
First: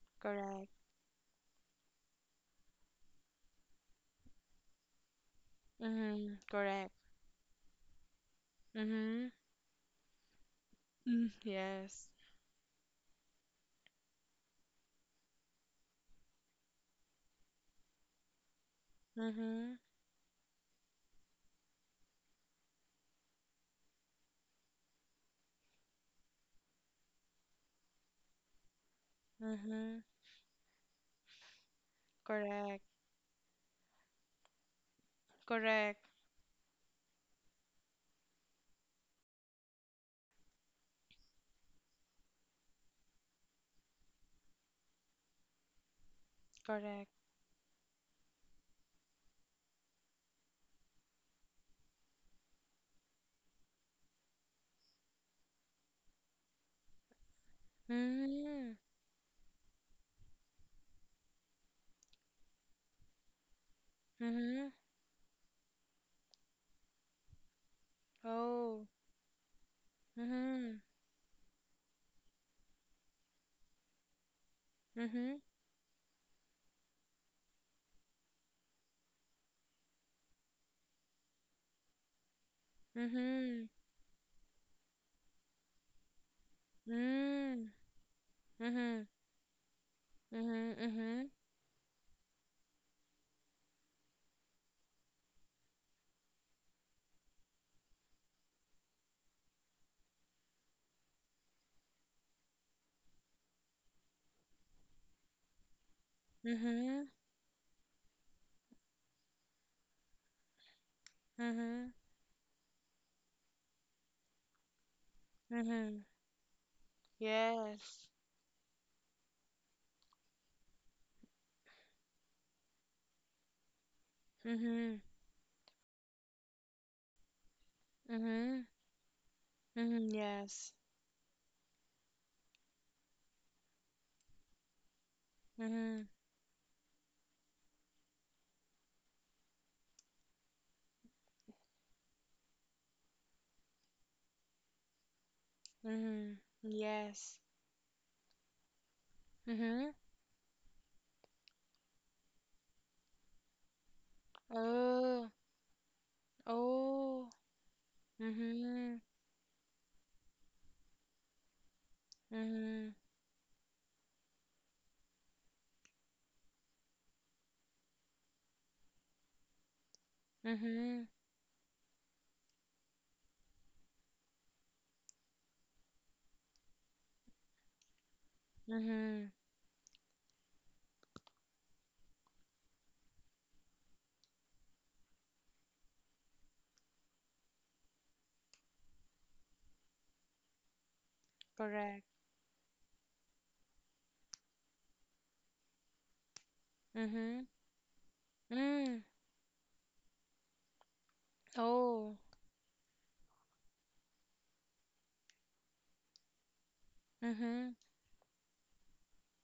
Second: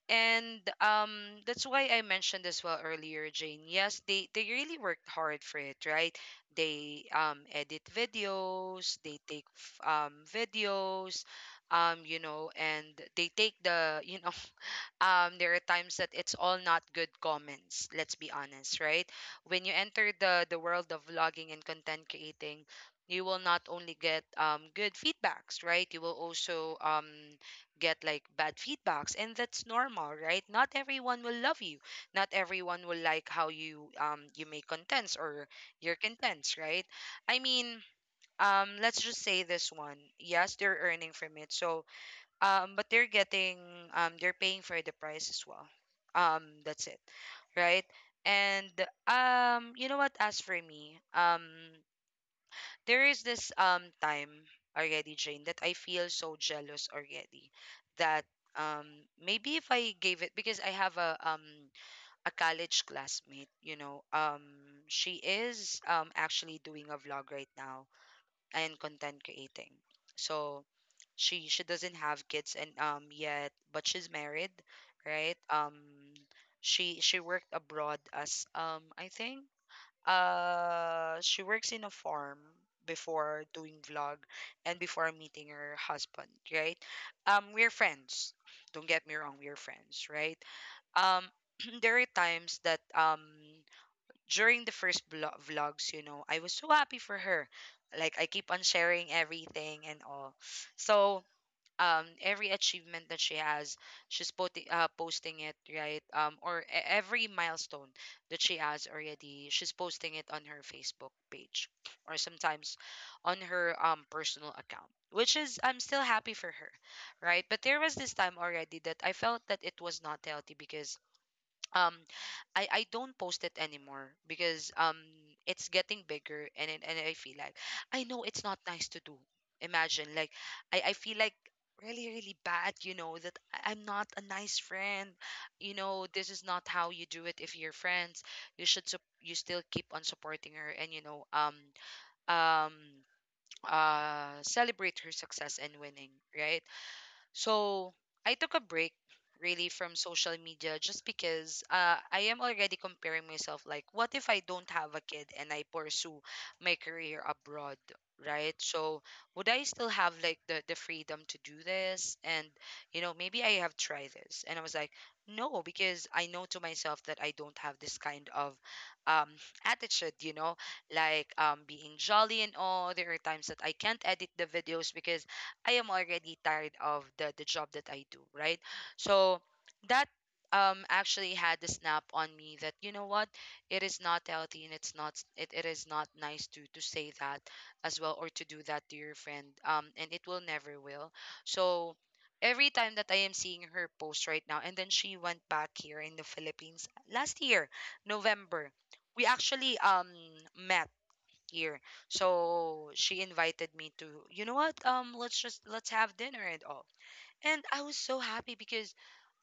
Speaker 1: And
Speaker 2: correct.
Speaker 1: that's why I mentioned as well earlier, Jane. Yes, they really worked hard for it, right?
Speaker 2: Mm-hmm, correct.
Speaker 1: They edit videos, they
Speaker 2: Mm-hmm.
Speaker 1: take videos,
Speaker 2: Mm. Yes.
Speaker 1: you know, and they take the, you know, there are times that it's all not good comments. Let's be honest, right? When
Speaker 2: Mm-hmm.
Speaker 1: you enter the world of vlogging and content creating, you will not only get good feedbacks, right? You will also get like bad feedbacks, and that's
Speaker 2: Mm-hmm.
Speaker 1: normal, right? Not everyone will love you, not everyone
Speaker 2: Correct.
Speaker 1: will like how you you make contents or your
Speaker 2: Correct.
Speaker 1: contents, right? I mean, let's just say this one, yes, they're earning from it, so but they're getting they're paying for the price as well. That's it,
Speaker 2: Correct.
Speaker 1: right? And you know what, as for me, there is this time already, Jane, that I feel so jealous already, that
Speaker 2: Mm-hmm.
Speaker 1: maybe if I gave it, because I have a college classmate, you know,
Speaker 2: Mm-hmm.
Speaker 1: she is actually doing a vlog right now and
Speaker 2: Oh.
Speaker 1: content creating. So
Speaker 2: Mm-hmm.
Speaker 1: she doesn't have kids and yet, but she's married,
Speaker 2: Mm-hmm.
Speaker 1: right? Um, she worked abroad as I think, she works in a farm before
Speaker 2: Mm-hmm.
Speaker 1: doing vlog and before meeting her husband, right? We're
Speaker 2: Mm.
Speaker 1: friends. Don't
Speaker 2: Mhm.
Speaker 1: get me wrong, we're friends, right?
Speaker 2: Mhm.
Speaker 1: Um,
Speaker 2: Mhm.
Speaker 1: there are times that during the first vlogs, you know, I was so happy for her. Like I keep on sharing everything and all. So every achievement that she has, she's posting it, right, or
Speaker 2: Mhm.
Speaker 1: every milestone that she has already, she's posting it on her facebook page,
Speaker 2: Mhm.
Speaker 1: or sometimes on her personal account, which is I'm still
Speaker 2: Mhm.
Speaker 1: happy for her, right? But there was
Speaker 2: Yes.
Speaker 1: this time already that I felt that it was not healthy because um I don't post it anymore, because
Speaker 2: Mhm.
Speaker 1: it's getting bigger and I feel like I know it's not
Speaker 2: Mhm.
Speaker 1: nice to do.
Speaker 2: Mhm.
Speaker 1: Imagine like
Speaker 2: Yes.
Speaker 1: I feel like really really bad, you know, that I'm not a nice friend. You know,
Speaker 2: Mhm.
Speaker 1: this is not how you do it if you're friends. You should you still keep on supporting her, and you know, um celebrate her success and winning,
Speaker 2: Mhm.
Speaker 1: right?
Speaker 2: Yes.
Speaker 1: So I took a break really
Speaker 2: Mhm.
Speaker 1: from social media, just because I am already comparing myself, like what if I don't have a kid
Speaker 2: Oh.
Speaker 1: and I pursue my career
Speaker 2: Oh.
Speaker 1: abroad, right?
Speaker 2: Mhm.
Speaker 1: So would I still have like the freedom to do this? And
Speaker 2: Mhm.
Speaker 1: you know, maybe I have tried this. And I was like, no, because I know to myself that I don't have this kind of um attitude, you know,
Speaker 2: Mhm.
Speaker 1: like being jolly and all. There are times that I can't edit the videos because I am already tired of the job that I do, right?
Speaker 2: Mhm.
Speaker 1: So that actually had the snap on me that, you know what, it is not healthy, and it is not nice to say that as well, or to do that to your friend, and it will never will. So
Speaker 2: Correct.
Speaker 1: every time that I am seeing her post right now, and then she went back here in the Philippines last
Speaker 2: Mhm.
Speaker 1: year, November.
Speaker 2: Mm.
Speaker 1: We actually met year.
Speaker 2: Oh.
Speaker 1: So she invited me to, you know what, let's just let's have dinner and all. And
Speaker 2: Mhm.
Speaker 1: I was so happy because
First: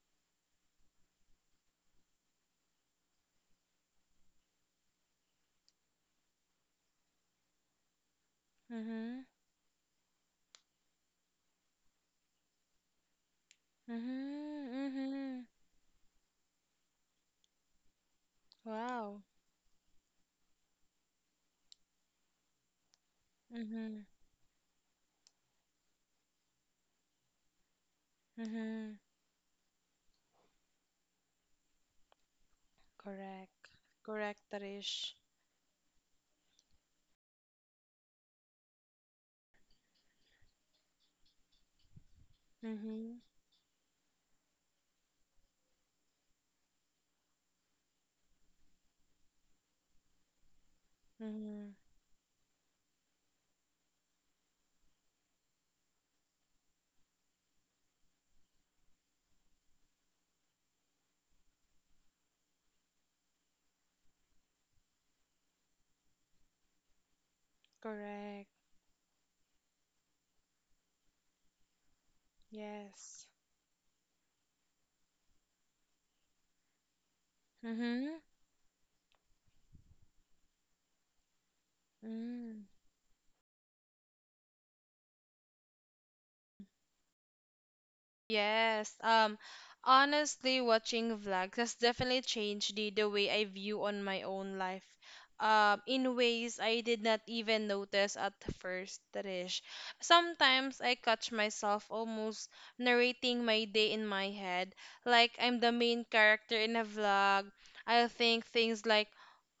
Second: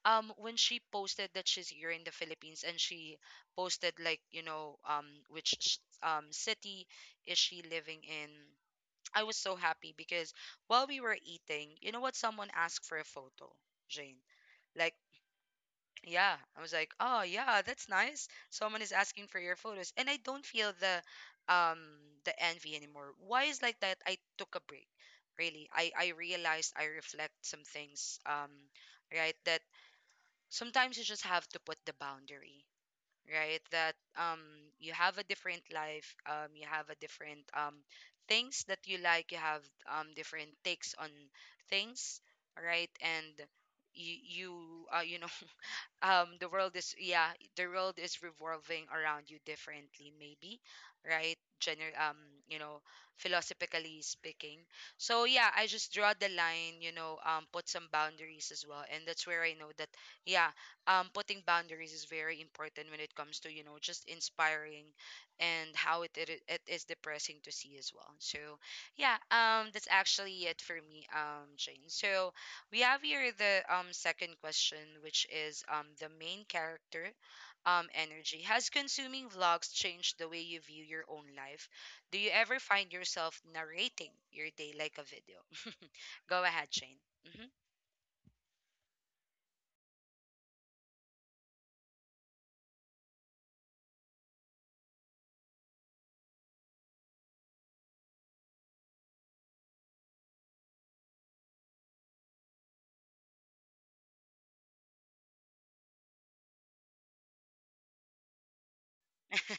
Speaker 1: when she posted that she's here in the Philippines, and she posted like, you know, which city is she living in. I
Speaker 2: Mhm.
Speaker 1: was so happy because while we were eating, you know what? Someone asked for a photo, Jane. Like
Speaker 2: Mhm. Mhm.
Speaker 1: yeah, I was like, oh yeah, that's nice. Someone is
Speaker 2: Wow.
Speaker 1: asking for your photos, and I don't feel the envy anymore. Why is like that?
Speaker 2: Mhm.
Speaker 1: I took a break. Really, I realized I reflect some things.
Speaker 2: Mhm.
Speaker 1: Right, that sometimes you just have to put the boundary. Right,
Speaker 2: Correct.
Speaker 1: that
Speaker 2: Correct,
Speaker 1: you
Speaker 2: Tarish.
Speaker 1: have a different life. You have a different things that you like. You have different takes on things. Right,
Speaker 2: Mhm.
Speaker 1: and you you you know, the world is, yeah, the world is revolving around you differently maybe, right?
Speaker 2: Mhm.
Speaker 1: Gener- um you know, philosophically speaking. So yeah, I just draw the line, you know, put some boundaries as well, and that's where I know that, yeah, putting boundaries is very important when it comes to, you know, just inspiring and how it is depressing to see as well. So
Speaker 2: Correct.
Speaker 1: yeah, that's actually it for me, jane. So we have
Speaker 2: Yes.
Speaker 1: here the second question, which is the main character
Speaker 2: Mhm.
Speaker 1: energy. Has consuming vlogs changed the way you view your own life? Do you ever
Speaker 2: Mm.
Speaker 1: find yourself narrating your day like a video? Go ahead, Shane. Mm-hmm.
Speaker 2: Yes. Honestly, watching vlogs has definitely changed the way I view on my own life. In ways I did not even notice at first, Trish. Sometimes I catch myself almost narrating my day in my head, like I'm the main character in a vlog. I'll think things like,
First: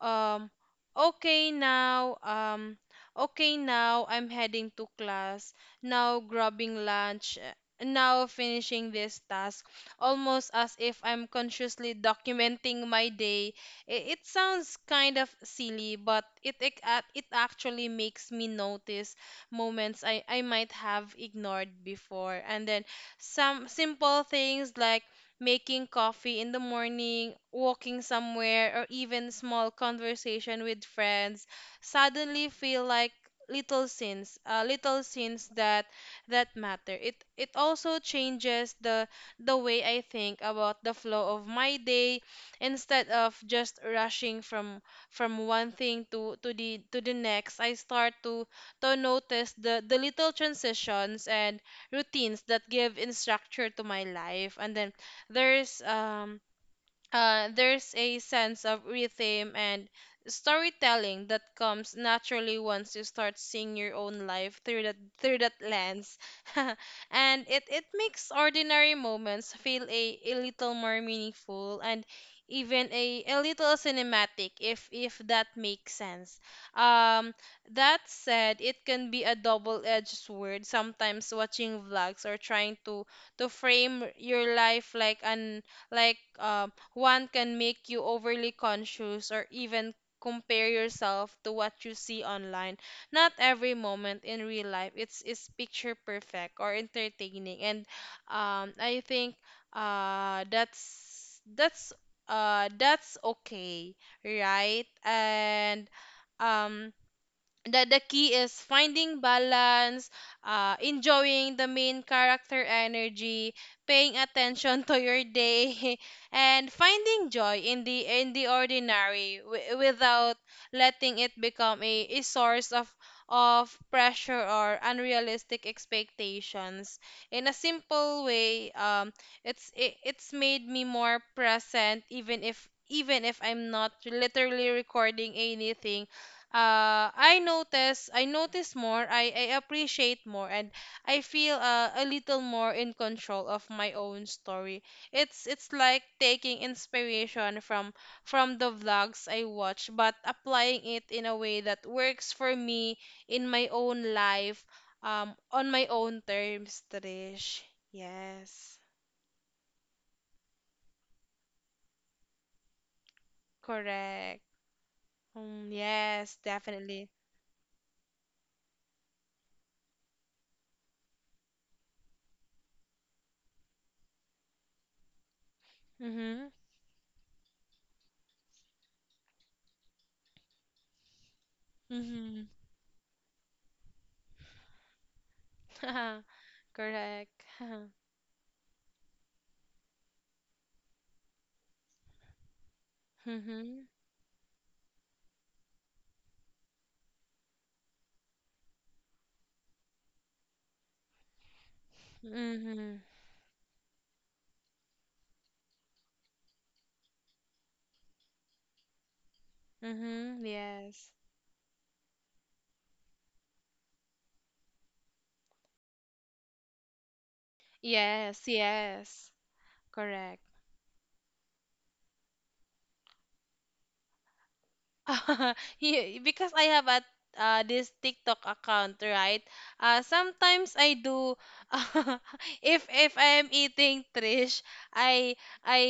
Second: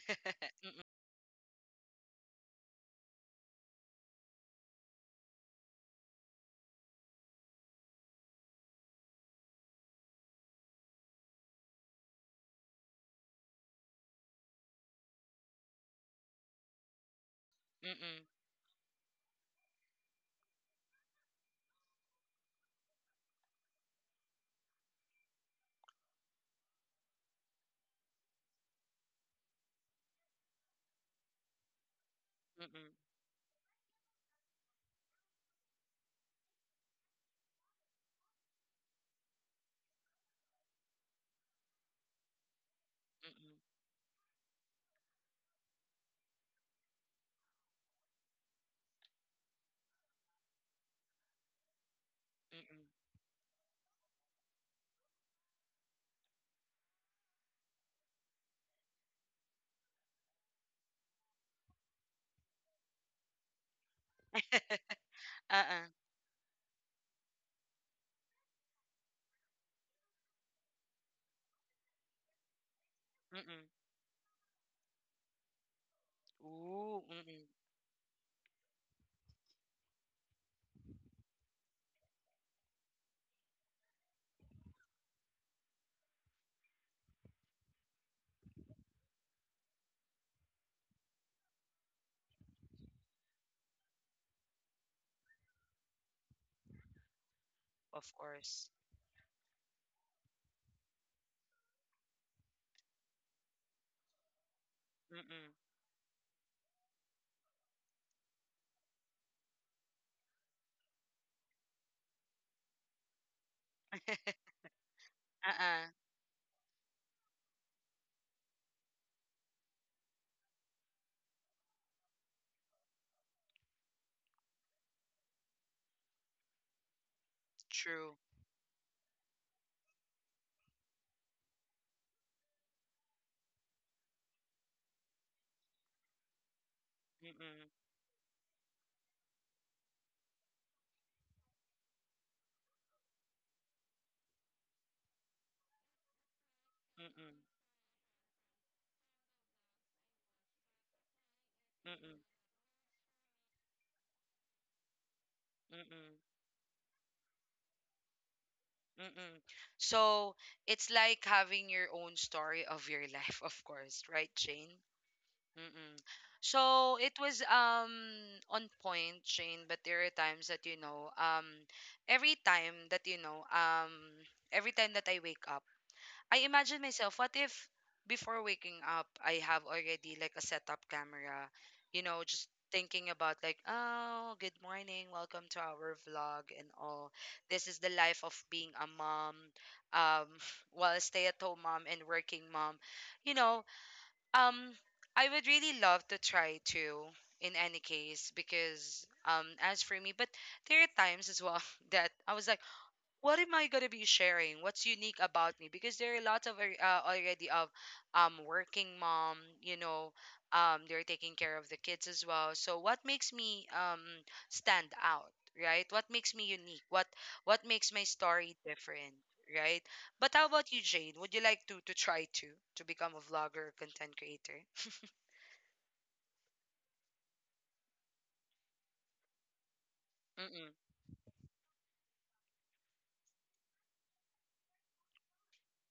Speaker 2: um,
Speaker 1: Mm-mm,
Speaker 2: okay now, okay now I'm heading to class, now grabbing lunch, now finishing this task, almost as if I'm consciously documenting my day. It sounds kind of silly, but it actually
Speaker 1: mm-mm,
Speaker 2: makes me notice moments I might have ignored before. And then some simple things like making coffee in the morning, walking somewhere, or even small conversation with friends suddenly feel
Speaker 1: mm-mm,
Speaker 2: like little sins that matter. It also changes the way I think about the flow of my day, instead of
Speaker 1: mm-mm,
Speaker 2: just rushing from one thing to the next. I start to notice the little transitions and routines that
Speaker 1: mm-mm.
Speaker 2: give in structure to my life. And then there's um there's a sense of rhythm and storytelling that comes naturally once you start seeing your own life through that
Speaker 1: Uh-uh.
Speaker 2: lens. And it makes ordinary moments feel a little more meaningful and even a little
Speaker 1: Mm-mm.
Speaker 2: cinematic if that makes sense.
Speaker 1: Ooh,
Speaker 2: um
Speaker 1: mm-mm.
Speaker 2: that said, it can be a double-edged sword, sometimes watching vlogs or trying to frame your life like one, can make you overly conscious or even compare yourself to what you see online. Not every moment in real life it's is picture perfect or entertaining. And
Speaker 1: Of course.
Speaker 2: I think uh that's that's that's okay, right?
Speaker 1: Mm-mm.
Speaker 2: And um the key is finding balance, enjoying the main character energy, paying attention to your day,
Speaker 1: Uh-uh.
Speaker 2: and finding joy in the ordinary without letting it become a source of pressure or unrealistic expectations. In a
Speaker 1: True.
Speaker 2: simple way, it, it's made me more present. Even if even if I'm not literally recording anything,
Speaker 1: Mm-mm.
Speaker 2: I notice more, I appreciate more, and I feel, a little more in control of my own story. It's it's like taking
Speaker 1: Mm-mm.
Speaker 2: inspiration from the vlogs I watch, but applying it in a way that
Speaker 1: Mm-mm.
Speaker 2: works for me, in my own life, on my
Speaker 1: Mm-mm.
Speaker 2: own terms, Trish. Yes.
Speaker 1: Mm-mm. So it's like having your own story of your life, of course, right,
Speaker 2: Correct.
Speaker 1: Jane?
Speaker 2: Mm,
Speaker 1: Mm-mm.
Speaker 2: yes,
Speaker 1: So
Speaker 2: definitely.
Speaker 1: it was on point, Jane, but there are times that you know every time that you know every time that I wake up. I
Speaker 2: Mm-hmm.
Speaker 1: imagine myself, what if before waking up, I have already like a setup camera, just
Speaker 2: Mm-hmm.
Speaker 1: thinking about like, oh, good morning, welcome to our vlog and all.
Speaker 2: Correct.
Speaker 1: This is the life of being a mom, um, well, a stay-at-home mom and working mom. You know,
Speaker 2: Mm-hmm.
Speaker 1: um, I would really love to try to in any case because as for me but there are times as well that I was like,
Speaker 2: Mm-hmm.
Speaker 1: what am I gonna be sharing? What's unique about me? Because there are a lot of already of working mom,
Speaker 2: Mm-hmm.
Speaker 1: they're
Speaker 2: Yes.
Speaker 1: taking care of the kids as well. So what makes me stand out, right? What makes me unique? What makes my
Speaker 2: Yes,
Speaker 1: story different,
Speaker 2: yes.
Speaker 1: right? But
Speaker 2: Correct.
Speaker 1: how about you, Jane? Would you like to try to become a vlogger or content creator?
Speaker 2: Because I have a, this TikTok account, right?
Speaker 1: Mm-mm,
Speaker 2: Sometimes I do. If I'm eating, Trish, I I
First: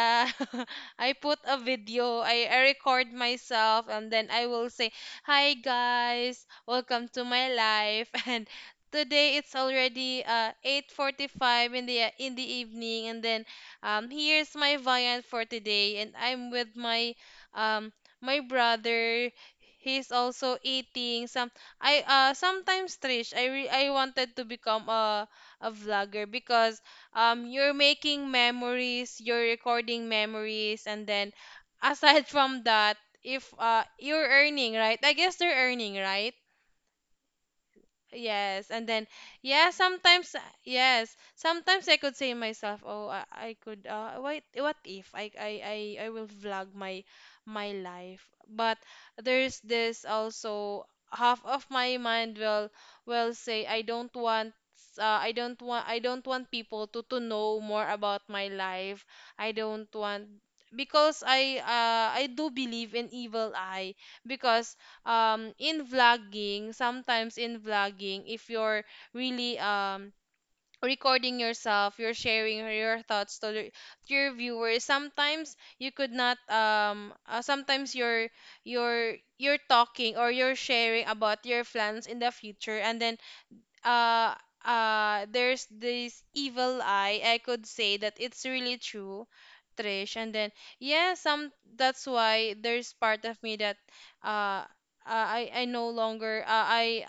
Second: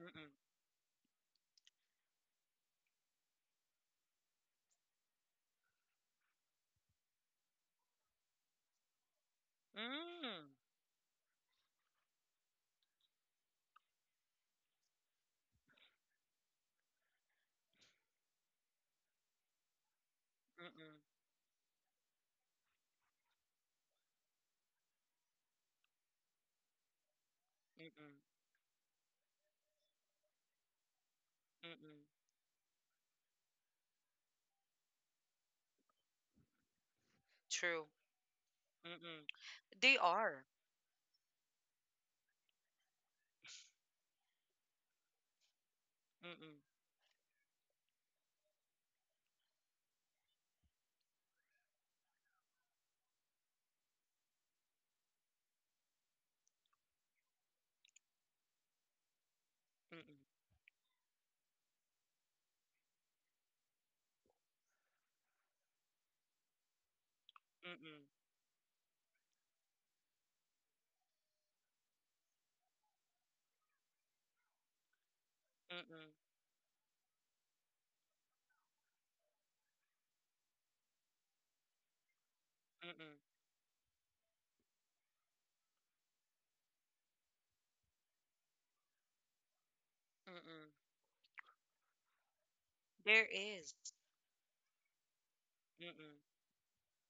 Speaker 1: mm-mm,
Speaker 2: I put a video, I record myself and then I will say, "Hi guys, welcome to my life." And today it's already
Speaker 1: mm-mm,
Speaker 2: 8:45 in the evening, and then here's my viand for today, and I'm with my um my brother. He's also
Speaker 1: mm-mm,
Speaker 2: eating some. I Sometimes, Trish, I wanted to become a vlogger, because you're
Speaker 1: mm-mm,
Speaker 2: making memories, you're recording memories, and then
Speaker 1: mm-mm.
Speaker 2: aside from that, if you're earning, right? I guess they're earning, right?
Speaker 1: True.
Speaker 2: Yes, and then
Speaker 1: Mm-mm.
Speaker 2: yeah,
Speaker 1: They
Speaker 2: sometimes
Speaker 1: are.
Speaker 2: yes, sometimes I could say myself, oh, I could, what if I will
Speaker 1: Mm-mm,
Speaker 2: vlog my life. But there's this also half of my mind will say I don't want, I don't want, I don't want people to know more about my life. I don't want,
Speaker 1: mm-mm.
Speaker 2: because I do believe in evil eye, because in vlogging,
Speaker 1: Mm-mm,
Speaker 2: if you're really, recording yourself, you're sharing your thoughts to, to your viewers. Sometimes you
Speaker 1: mm-mm,
Speaker 2: could not, sometimes you're you're talking, or you're sharing about your plans in the future, and then
Speaker 1: mm-mm,
Speaker 2: uh there's this evil eye. I could say that it's really true, Trish. And then
Speaker 1: mm-mm.
Speaker 2: yeah, some, that's why there's
Speaker 1: There
Speaker 2: part of me
Speaker 1: is.
Speaker 2: that uh I no
Speaker 1: Mm-mm,
Speaker 2: longer, I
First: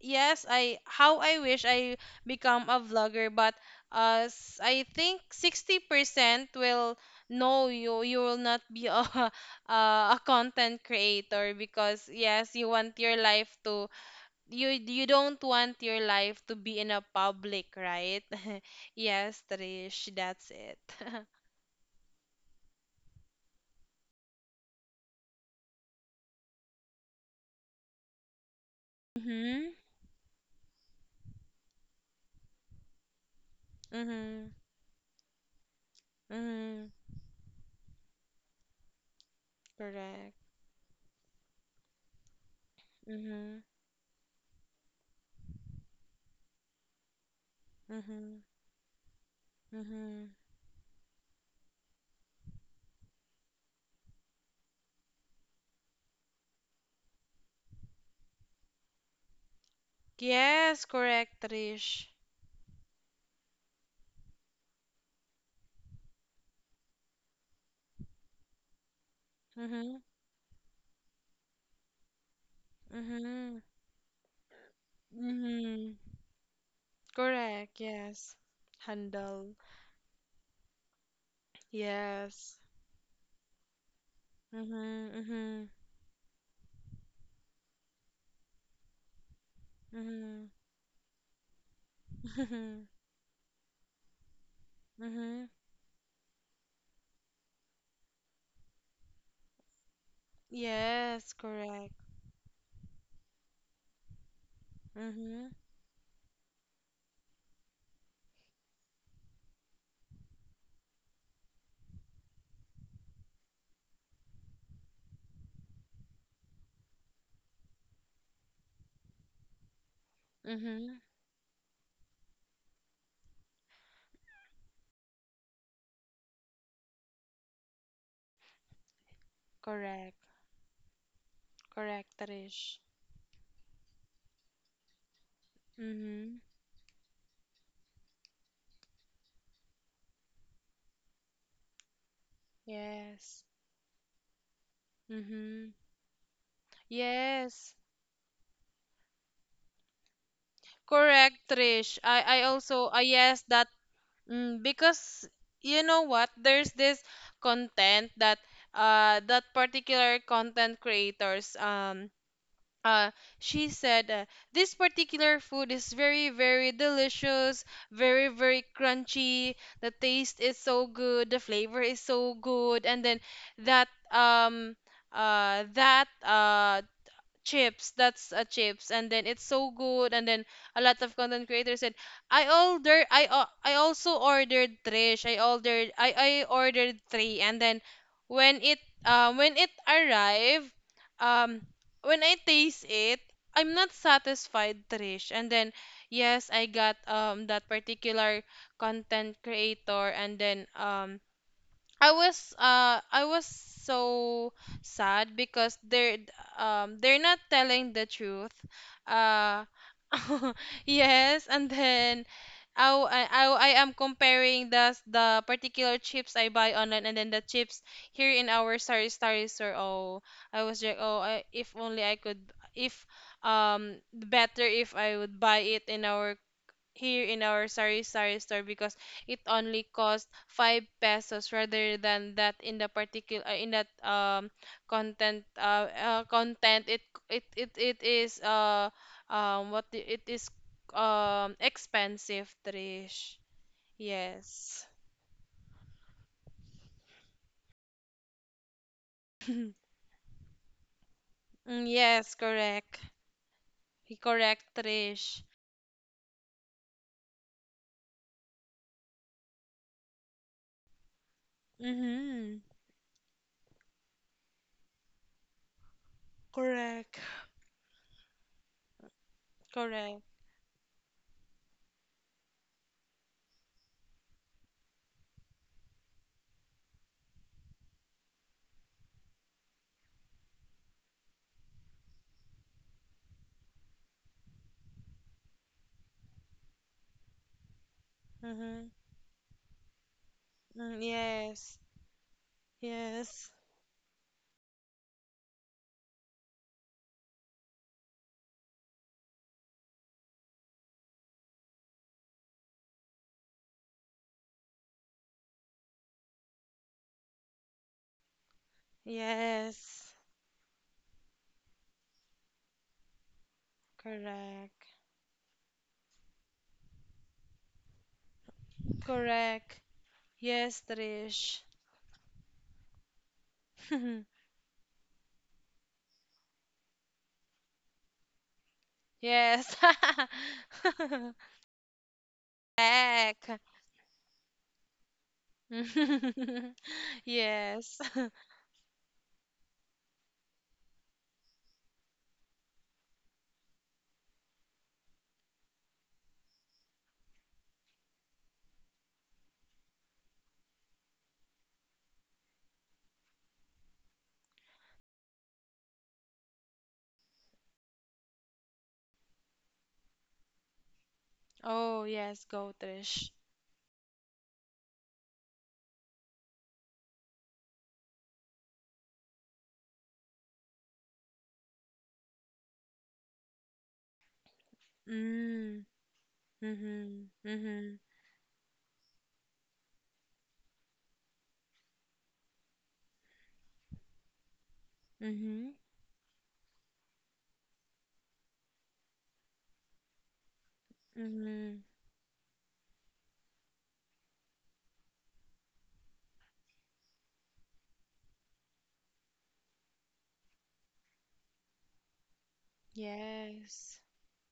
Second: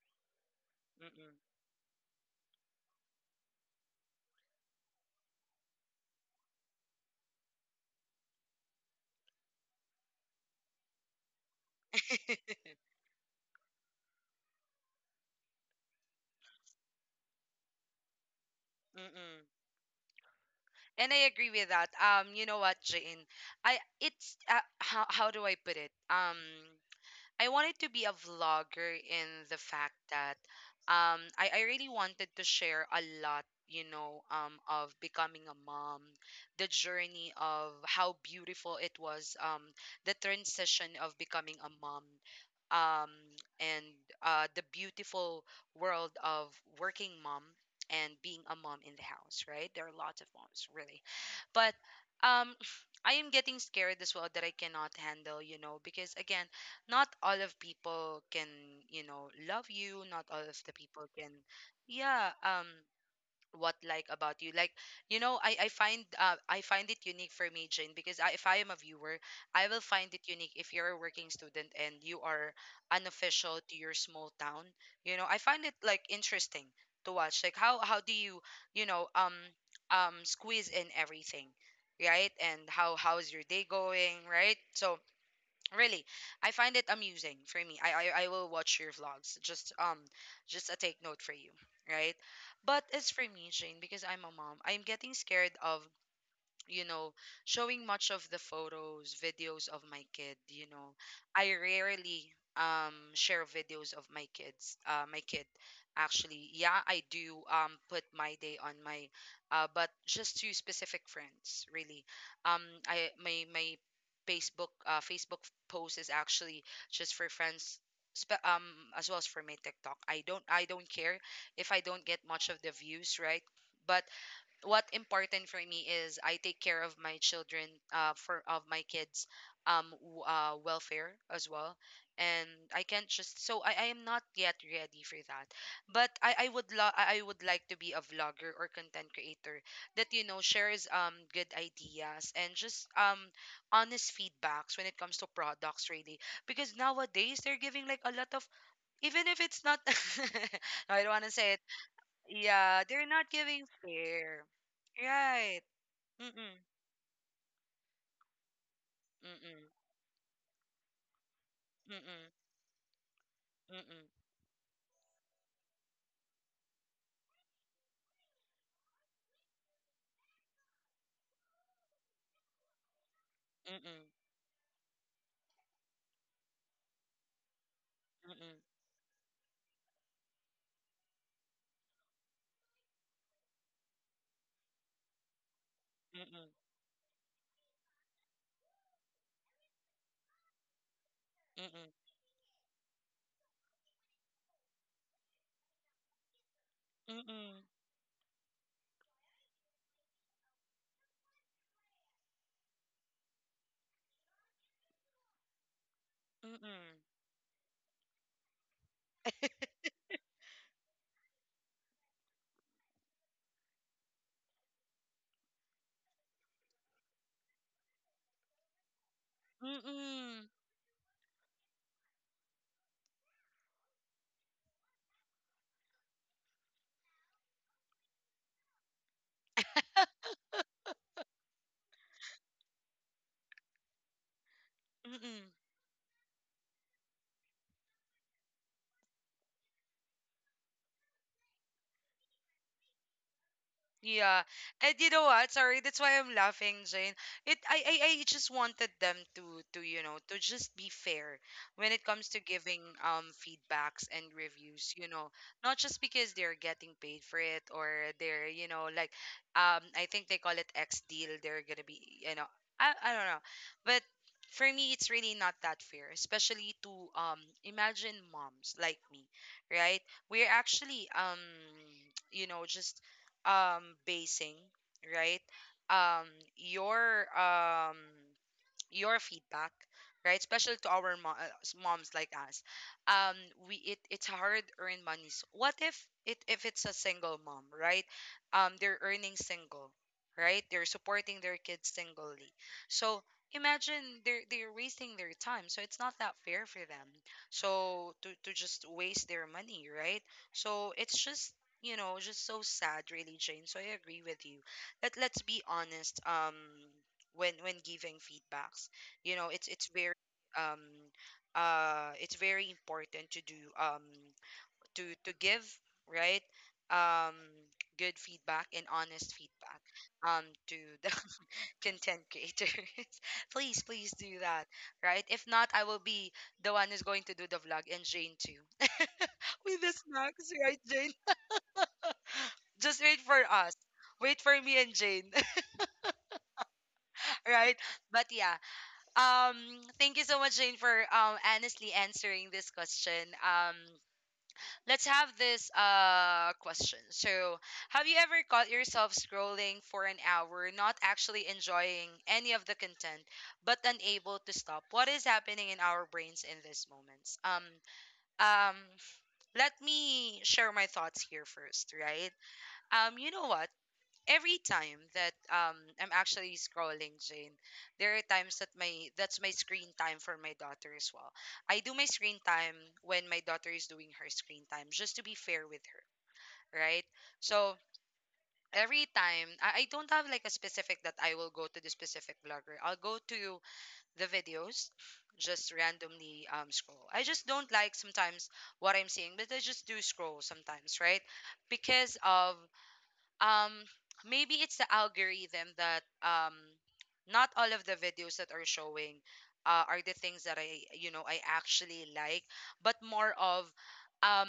Speaker 2: yes, I, how
Speaker 1: mm-mm,
Speaker 2: I wish I become a vlogger, but I think 60% will, no, you, you will not be a, a content creator, because yes, you want your life to, you don't want your life to be in a public, right? Yes,
Speaker 1: mm-mm.
Speaker 2: Trish, that's it.
Speaker 1: And I agree with that. You know what, Jane? I it's how do I put it? I wanted to be a vlogger in the
Speaker 2: Mm-hmm.
Speaker 1: fact that I really wanted to share a lot,
Speaker 2: Mm-hmm.
Speaker 1: of becoming a mom, the
Speaker 2: Mm-hmm.
Speaker 1: journey of how beautiful it was, the
Speaker 2: Correct.
Speaker 1: transition of becoming a mom, um,
Speaker 2: Mm-hmm.
Speaker 1: and the beautiful world of working mom and
Speaker 2: Mm-hmm.
Speaker 1: being a mom in the house, right? There are lots
Speaker 2: Mm-hmm.
Speaker 1: of moms, really. But um, I am getting scared as well that I cannot handle, because again, not all of people can, love you, not all of the
Speaker 2: Yes,
Speaker 1: people can.
Speaker 2: correct, Trish.
Speaker 1: Yeah, what, like, about you, like, I find it unique for me, Jane, because if I am a viewer, I will
Speaker 2: Mm-hmm.
Speaker 1: find it unique if you're a working student and you are
Speaker 2: Mm-hmm.
Speaker 1: unofficial to your small town. I find it,
Speaker 2: Mm-hmm.
Speaker 1: like, interesting to watch, like,
Speaker 2: Correct,
Speaker 1: how do
Speaker 2: yes.
Speaker 1: you, you know
Speaker 2: Handle.
Speaker 1: squeeze in everything, right,
Speaker 2: Yes.
Speaker 1: and how's your day going, right? So
Speaker 2: Mm-hmm. Mm-hmm.
Speaker 1: really, I find it amusing for me. I will watch your vlogs.
Speaker 2: Mm-hmm.
Speaker 1: Just a take note for you, right?
Speaker 2: Mm-hmm.
Speaker 1: But as for me, Jane, because I'm a mom, I'm getting
Speaker 2: Mm-hmm.
Speaker 1: scared of, you know, showing much of the photos, videos of my kid,
Speaker 2: Yes,
Speaker 1: I
Speaker 2: correct.
Speaker 1: rarely share videos of my kids, my kid
Speaker 2: Mm-hmm.
Speaker 1: actually. Yeah, I do put my day on my but just to specific friends, really. Um I my Facebook Facebook post is actually just for friends, spe- um as well as for my TikTok. I don't
Speaker 2: Mm-hmm.
Speaker 1: care if I don't get much of the views, right? But what important for me is I take care of my children, for of my kids,
Speaker 2: Correct.
Speaker 1: welfare as well,
Speaker 2: Correct,
Speaker 1: and
Speaker 2: Trish.
Speaker 1: I can't just so I am not yet ready for that, but
Speaker 2: Mm-hmm.
Speaker 1: I would like to be a vlogger or content creator that shares good ideas and just
Speaker 2: Yes.
Speaker 1: honest feedbacks when it comes to
Speaker 2: Mm-hmm.
Speaker 1: products, really, because nowadays they're
Speaker 2: Yes.
Speaker 1: giving like a lot of even if it's not, I don't want to
Speaker 2: Correct,
Speaker 1: say.
Speaker 2: Trish. I
Speaker 1: Yeah,
Speaker 2: also,
Speaker 1: they're not
Speaker 2: yes, that,
Speaker 1: giving fair.
Speaker 2: mm, because
Speaker 1: Right.
Speaker 2: you know what?
Speaker 1: Mm-mm.
Speaker 2: There's this content that, that
Speaker 1: Mm-mm.
Speaker 2: particular content creators,
Speaker 1: Mm-mm.
Speaker 2: uh, she
Speaker 1: Mm-mm.
Speaker 2: said, this particular food is very, very delicious, very, very crunchy. The taste is so good, the flavor is so good. And then that,
Speaker 1: Mm-mm.
Speaker 2: uh, that, uh, chips, that's a chips, and then it's so good, and then a lot of content creators said. I also ordered, Trish,
Speaker 1: Mm-mm.
Speaker 2: I
Speaker 1: Mm-mm.
Speaker 2: ordered three, and then when it, when it arrived, um
Speaker 1: Mm-mm.
Speaker 2: when I taste it, I'm not satisfied, Trish. And then yes, I got,
Speaker 1: Mm-mm.
Speaker 2: that particular content creator, and then I was so sad, because they're,
Speaker 1: Mm-mm.
Speaker 2: they're not telling the truth. Uh. Yes, and then I, w- I am comparing the particular chips I buy online and then the chips here in our Sari Sari store. Oh,
Speaker 1: Mm-mm.
Speaker 2: I was like, oh, I, if only I could if better if I would buy it in our, here in our sari sari store, because it only cost 5 pesos rather than that in the particular, in that content,
Speaker 1: Mm-mm.
Speaker 2: content. It is, what it is, expensive, Trish.
Speaker 1: Yeah.
Speaker 2: Yes.
Speaker 1: And you know what? Sorry, that's why I'm laughing, Jane. It I just wanted them to you know to just be fair
Speaker 2: Mm,
Speaker 1: when it comes
Speaker 2: yes,
Speaker 1: to giving
Speaker 2: correct.
Speaker 1: feedbacks and
Speaker 2: Correct,
Speaker 1: reviews.
Speaker 2: Trish.
Speaker 1: Not just because they're getting paid for it or they're, like, I think they call it X deal, they're gonna be,
Speaker 2: Mm-hmm.
Speaker 1: I don't know. But for me it's really not that fair, especially to
Speaker 2: Correct.
Speaker 1: um imagine moms like me, right?
Speaker 2: Correct.
Speaker 1: We're actually just basing, right, um your um your feedback, right? Especially to our moms like us. Um, it's hard earned monies. What if it if it's a single mom, right? Um,
Speaker 2: Mm-hmm.
Speaker 1: they're earning single, right? They're
Speaker 2: Mm,
Speaker 1: supporting their
Speaker 2: yes.
Speaker 1: kids singly. So
Speaker 2: Yes.
Speaker 1: imagine they're wasting their time. So it's not that fair for them. So to just waste their money, right? So it's just, just so sad, really, Jane, so I agree with you. Let's be honest when giving feedbacks. You know, it's it's
Speaker 2: Yes.
Speaker 1: very um it's very important to do,
Speaker 2: Correct.
Speaker 1: to give, right, um good feedback and honest
Speaker 2: Correct.
Speaker 1: feedback to
Speaker 2: Yes,
Speaker 1: the
Speaker 2: Trish.
Speaker 1: content creators. Please, please do that, right? If not, I will be the one who's going to do the vlog, and Jane too.
Speaker 2: Yes.
Speaker 1: With the snacks, right, Jane? Just wait for
Speaker 2: Back.
Speaker 1: us. Wait for me and Jane, right?
Speaker 2: Yes.
Speaker 1: But yeah. Um, thank you so much, Jane, for honestly answering this question. Um, let's have this question. So, have you ever caught yourself scrolling for an hour, not actually enjoying any of the content, but unable to stop? What is happening in our brains in these moments? Um, let me share my thoughts here first,
Speaker 2: Oh,
Speaker 1: right?
Speaker 2: yes, go,
Speaker 1: Um,
Speaker 2: Trish.
Speaker 1: you know what? Every time that I'm actually scrolling, Jane, there are times that my that's my screen time for my daughter as well. I do my screen time when my daughter is doing her screen time, just to be fair
Speaker 2: Mm.
Speaker 1: with her, right?
Speaker 2: Mhm.
Speaker 1: So
Speaker 2: Mhm.
Speaker 1: every time, I don't have like a specific that I will go to the specific blogger. I'll go to the videos,
Speaker 2: Mhm.
Speaker 1: just randomly scroll. I just don't like sometimes what I'm seeing, but I just do scroll sometimes, right?
Speaker 2: Mhm.
Speaker 1: Because of, um maybe it's the algorithm that, not all of the videos that are showing, are the things that I you know I actually like, but more of
Speaker 2: Yes.
Speaker 1: um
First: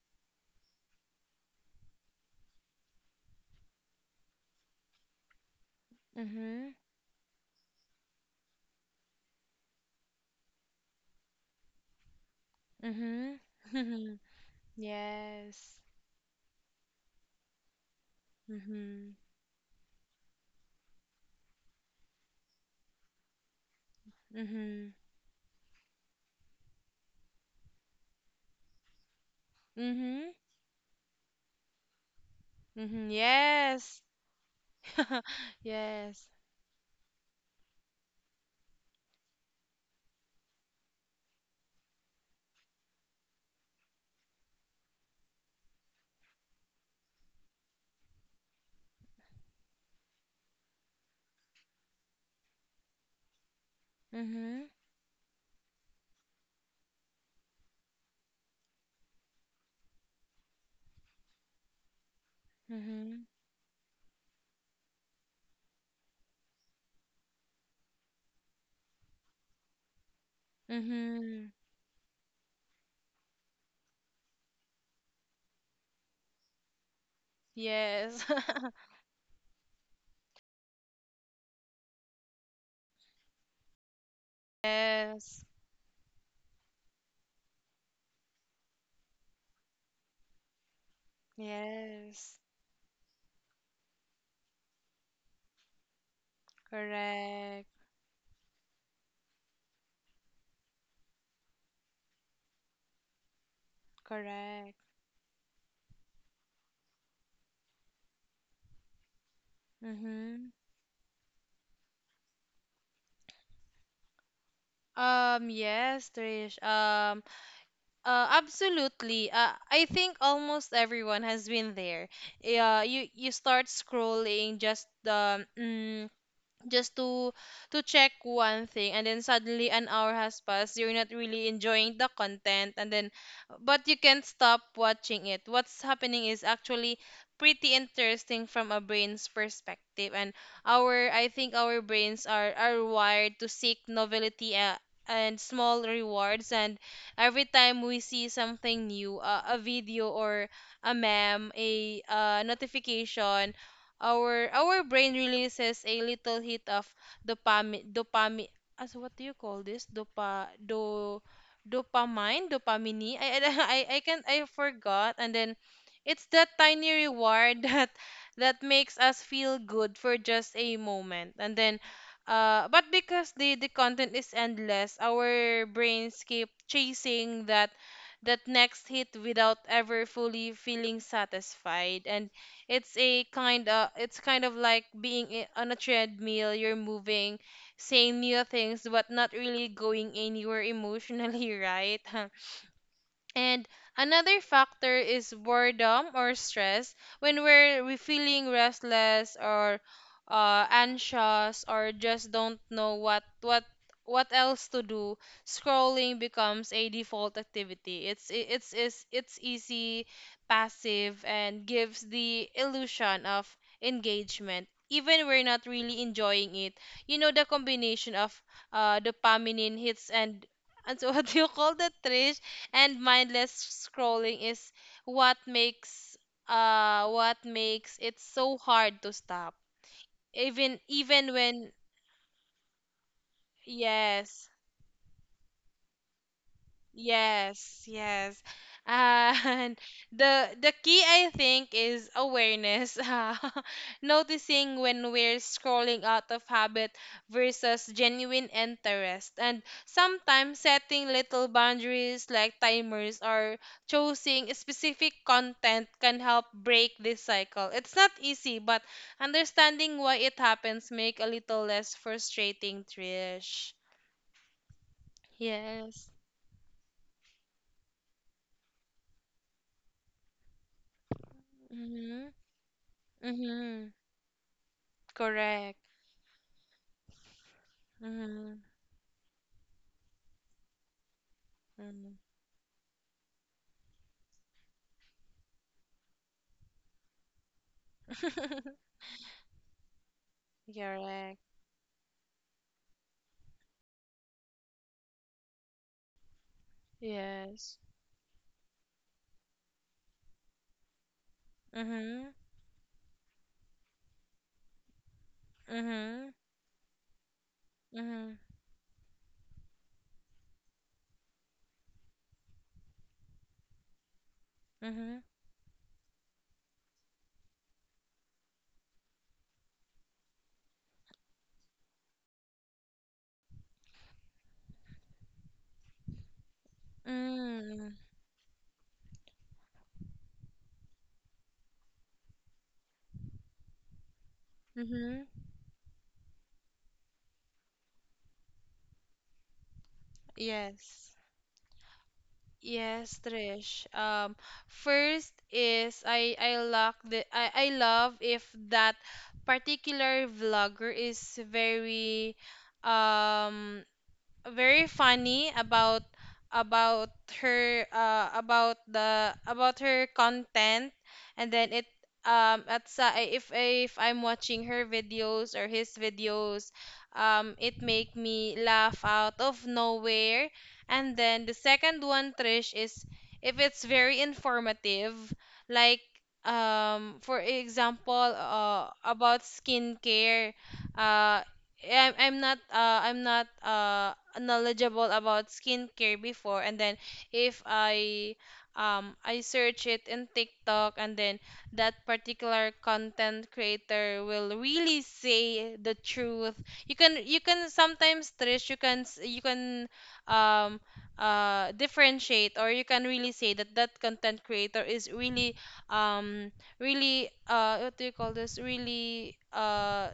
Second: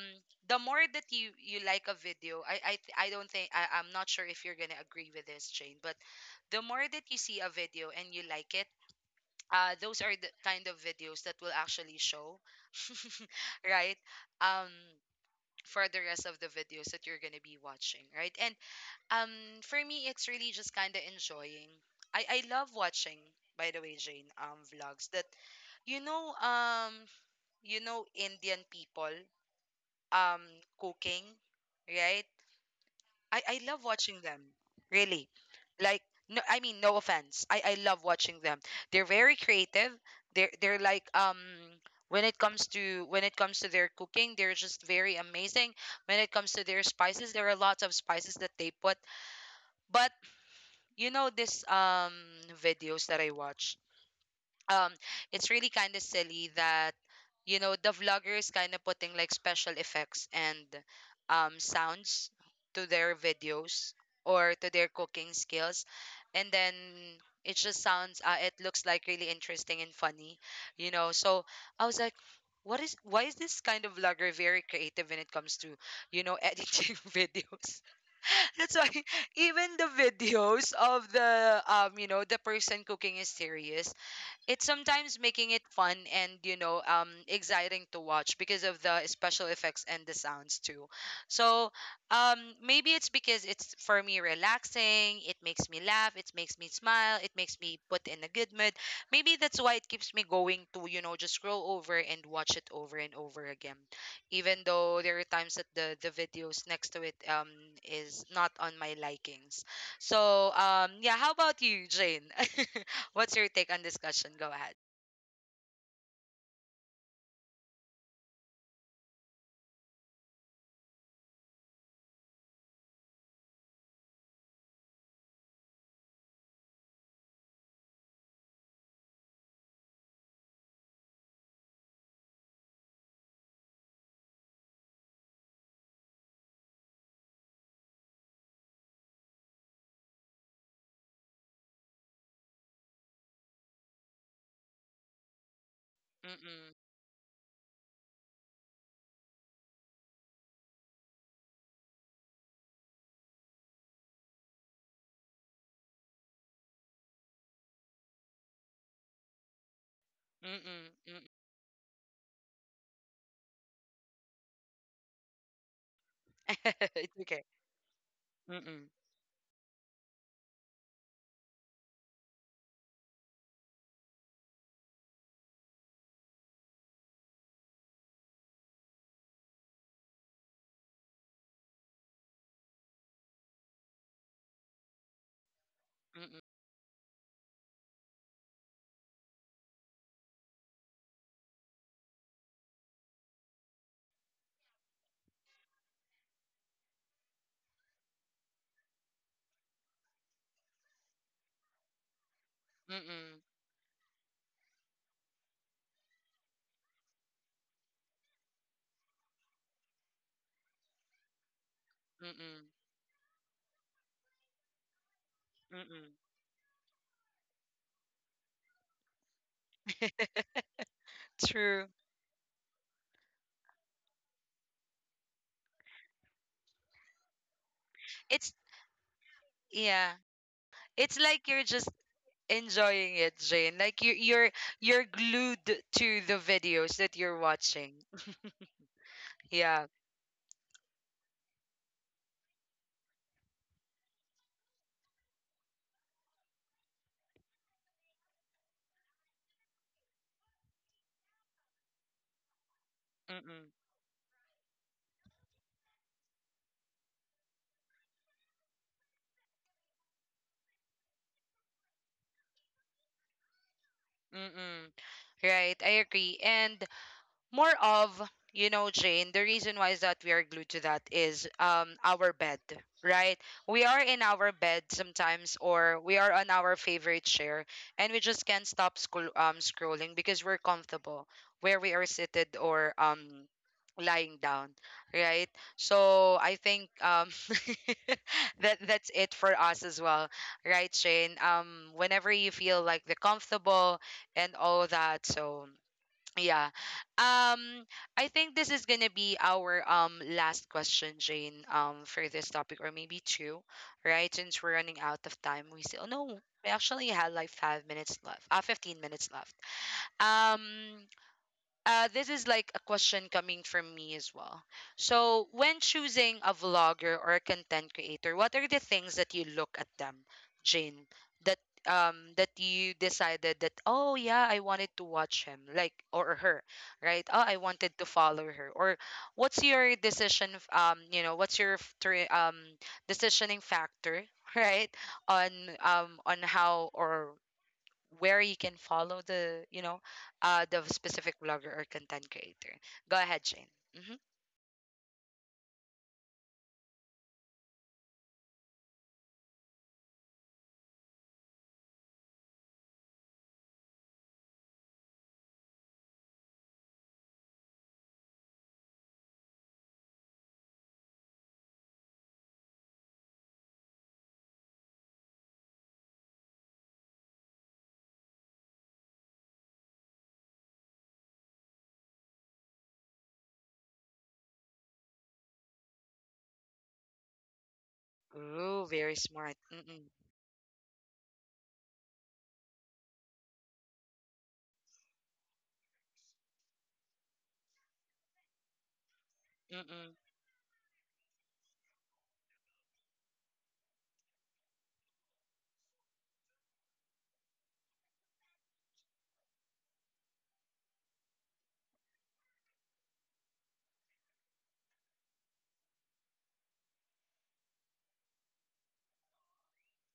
Speaker 1: the more that you like a video, I don't think, I'm not sure if you're gonna agree with this, Jane, but the
Speaker 2: Mhm.
Speaker 1: more that you see a video and you like it, those are the kind of videos that will actually show,
Speaker 2: Mhm.
Speaker 1: right, um
Speaker 2: Yes.
Speaker 1: for the rest of the videos that you're gonna be watching, right, and
Speaker 2: Mhm.
Speaker 1: um, for me, it's really just kind of enjoying. I love watching, by the way, Jane,
Speaker 2: Mhm.
Speaker 1: vlogs that, you know, um, Indian people,
Speaker 2: Mhm.
Speaker 1: um, cooking, right?
Speaker 2: Mhm.
Speaker 1: I love
Speaker 2: Yes.
Speaker 1: watching them, really. Like,
Speaker 2: Yes.
Speaker 1: no, I mean, no offense. I love watching them. They're very creative. They're like. When it comes to their cooking, they're just very amazing. When it comes to their spices, there are lots of spices that they put. But this videos that I watch.
Speaker 2: Mhm.
Speaker 1: Um, it's really kind of silly that the vlogger is kind of putting like special effects and sounds to their
Speaker 2: Mhm.
Speaker 1: videos, or to their cooking skills, and then it just sounds it looks like really interesting and funny. So
Speaker 2: Mhm.
Speaker 1: I was like. What is why is this kind of vlogger very creative when it comes to, editing videos,
Speaker 2: Yes.
Speaker 1: that's why even the videos of the, the person cooking is serious, it's sometimes
Speaker 2: Yes.
Speaker 1: making it fun and, exciting to watch, because of the special effects and the sounds too. So um
Speaker 2: Yes.
Speaker 1: maybe it's because it's for me relaxing, it makes me laugh, it makes me smile, it makes
Speaker 2: Correct.
Speaker 1: me put in a good mood, maybe that's why it keeps me going to, just scroll over and watch it over and over again, even
Speaker 2: Correct.
Speaker 1: though there are times that the videos next to it is not on my likings.
Speaker 2: Mm-hmm.
Speaker 1: So yeah, how about you, Jane? What's your take on discussion? Go ahead.
Speaker 2: Yes, Trish. Absolutely. I think almost everyone has been there. Yeah, you start scrolling just just to to check one thing, and then suddenly an hour has passed, you're not really enjoying the content, and then but you can't stop watching it. What's happening is actually pretty interesting from a brain's perspective. And our I think our brains are wired to seek novelty, and small rewards.
Speaker 1: Mm-mm.
Speaker 2: And every time we see something new, a video or a meme, a notification, our brain releases a little hit of dopamine, dopamine, as what do you call this, dopa, do,
Speaker 1: Mm-mm.
Speaker 2: dopamine, dopamine. I I can't, I forgot. And then it's that
Speaker 1: Mm-mm.
Speaker 2: tiny
Speaker 1: It's okay.
Speaker 2: reward that
Speaker 1: Mm-mm.
Speaker 2: makes us feel good for just a moment. And then but because the content is endless, our brains keep chasing that, that next hit without ever fully feeling satisfied. And it's a kind of, it's kind of like being on a
Speaker 1: Mm-mm.
Speaker 2: treadmill, you're moving, saying new things but not really going anywhere emotionally, right? And another factor is boredom or stress. When we're, we feeling restless or, anxious, or just don't know what
Speaker 1: Mm-mm.
Speaker 2: what else to do, scrolling becomes a default activity. It's easy, passive, and gives the
Speaker 1: Mm-mm.
Speaker 2: illusion of engagement. Even we're not really
Speaker 1: Mm-mm.
Speaker 2: enjoying it. You know, the combination of, dopamine hits and what do you call
Speaker 1: True.
Speaker 2: that, Trish? And mindless scrolling is what makes, what makes it
Speaker 1: It's
Speaker 2: so hard to stop,
Speaker 1: yeah.
Speaker 2: even
Speaker 1: It's
Speaker 2: even
Speaker 1: like you're
Speaker 2: when,
Speaker 1: just enjoying it, Jane. Like you
Speaker 2: yes.
Speaker 1: you're you're glued to the videos that you're
Speaker 2: Yes,
Speaker 1: watching.
Speaker 2: yes. And
Speaker 1: Yeah.
Speaker 2: the key, I think, is awareness. Uh, noticing when we're scrolling out of habit versus genuine interest. And sometimes setting little boundaries like timers or
Speaker 1: Mm-mm.
Speaker 2: choosing specific content can help break this cycle. It's not easy, but understanding why it happens make a little less frustrating, Trish.
Speaker 1: Mm-mm. Right, I
Speaker 2: Yes.
Speaker 1: agree. And more of Jane, the reason why is that we are glued to that is
Speaker 2: Mm-hmm.
Speaker 1: our bed, right? We
Speaker 2: Mm-hmm.
Speaker 1: are in our bed sometimes,
Speaker 2: Correct.
Speaker 1: or we are on our favorite chair, and we just
Speaker 2: Mm-hmm.
Speaker 1: can't stop scrolling because we're comfortable where we are seated, or lying down, right? So I think
Speaker 2: Mm-hmm.
Speaker 1: that's it for us as well, right, Shane?
Speaker 2: Correct.
Speaker 1: Whenever you feel like the comfortable and all that, so yeah. Um
Speaker 2: Yes.
Speaker 1: I think this is gonna be our last question, Jane,
Speaker 2: Mm-hmm.
Speaker 1: for this topic, or maybe two, right? Since we're running out of time, we say, oh
Speaker 2: Mm-hmm.
Speaker 1: no, we actually had like 5 minutes
Speaker 2: Mm-hmm.
Speaker 1: left, 15 minutes left. Um this is like a question coming from me as well.
Speaker 2: Mm-hmm.
Speaker 1: So, when choosing a vlogger or a content creator, what are the things that you look at them, Jane? That that you decided that, oh yeah, I wanted to watch him, like, or her, right? Oh, I
Speaker 2: Mm-hmm.
Speaker 1: wanted to follow her. Or what's your decision? You know, what's your decisioning factor, right?
Speaker 2: Mm-hmm.
Speaker 1: On on how or where you can follow the the
Speaker 2: Yes.
Speaker 1: specific blogger or content creator. Go
Speaker 2: Yes,
Speaker 1: ahead, Shane.
Speaker 2: Trish.
Speaker 1: Mm-hmm.
Speaker 2: First is I love the, I love if that particular vlogger is very, um very funny about about her, about the about her content. And then it, at sa if I'm watching her videos or his videos, it make me laugh out of nowhere. And then the second one, Trish, is if it's very informative, like, for example,
Speaker 1: Ooh, very
Speaker 2: about
Speaker 1: smart. Mm-mm.
Speaker 2: skincare. uh I'm, I'm not, knowledgeable about skincare before, and then if I, I search it
Speaker 1: Mm-mm.
Speaker 2: in TikTok, and then that particular content creator will really say the truth. You can sometimes, Trish, you can um differentiate, or you can really say that that content creator is really um really what do you call this, really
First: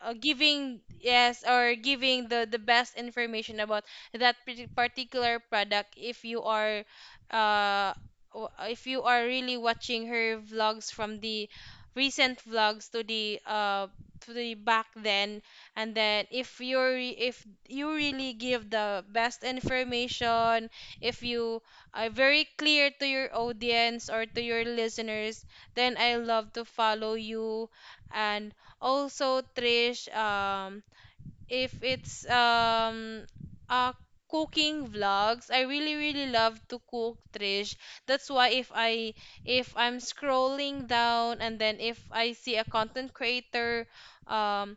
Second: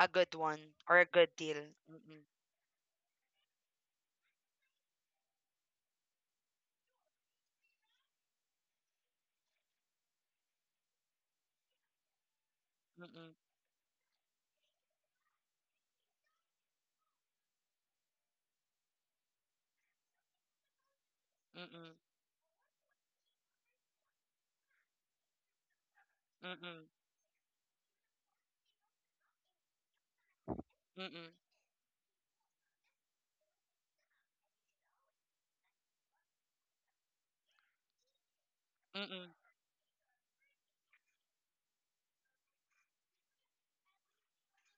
Speaker 1: A good one
Speaker 2: giving,
Speaker 1: or a good
Speaker 2: yes,
Speaker 1: deal.
Speaker 2: or
Speaker 1: Mm-mm.
Speaker 2: giving the best information about that particular product if you are uh if you are really watching her vlogs from the recent vlogs to
Speaker 1: Mm-mm.
Speaker 2: the to the back then. And then if you really give the best information, if you
Speaker 1: Mm-mm.
Speaker 2: are very clear to your audience or to your listeners, then I love to
Speaker 1: Mm-mm.
Speaker 2: follow you. And also, Trish,
Speaker 1: Mm-mm.
Speaker 2: if it's uh cooking vlogs, I really really love to cook, Trish. That's why if I
Speaker 1: Mm-mm.
Speaker 2: if I'm scrolling down and then if I see a content creator um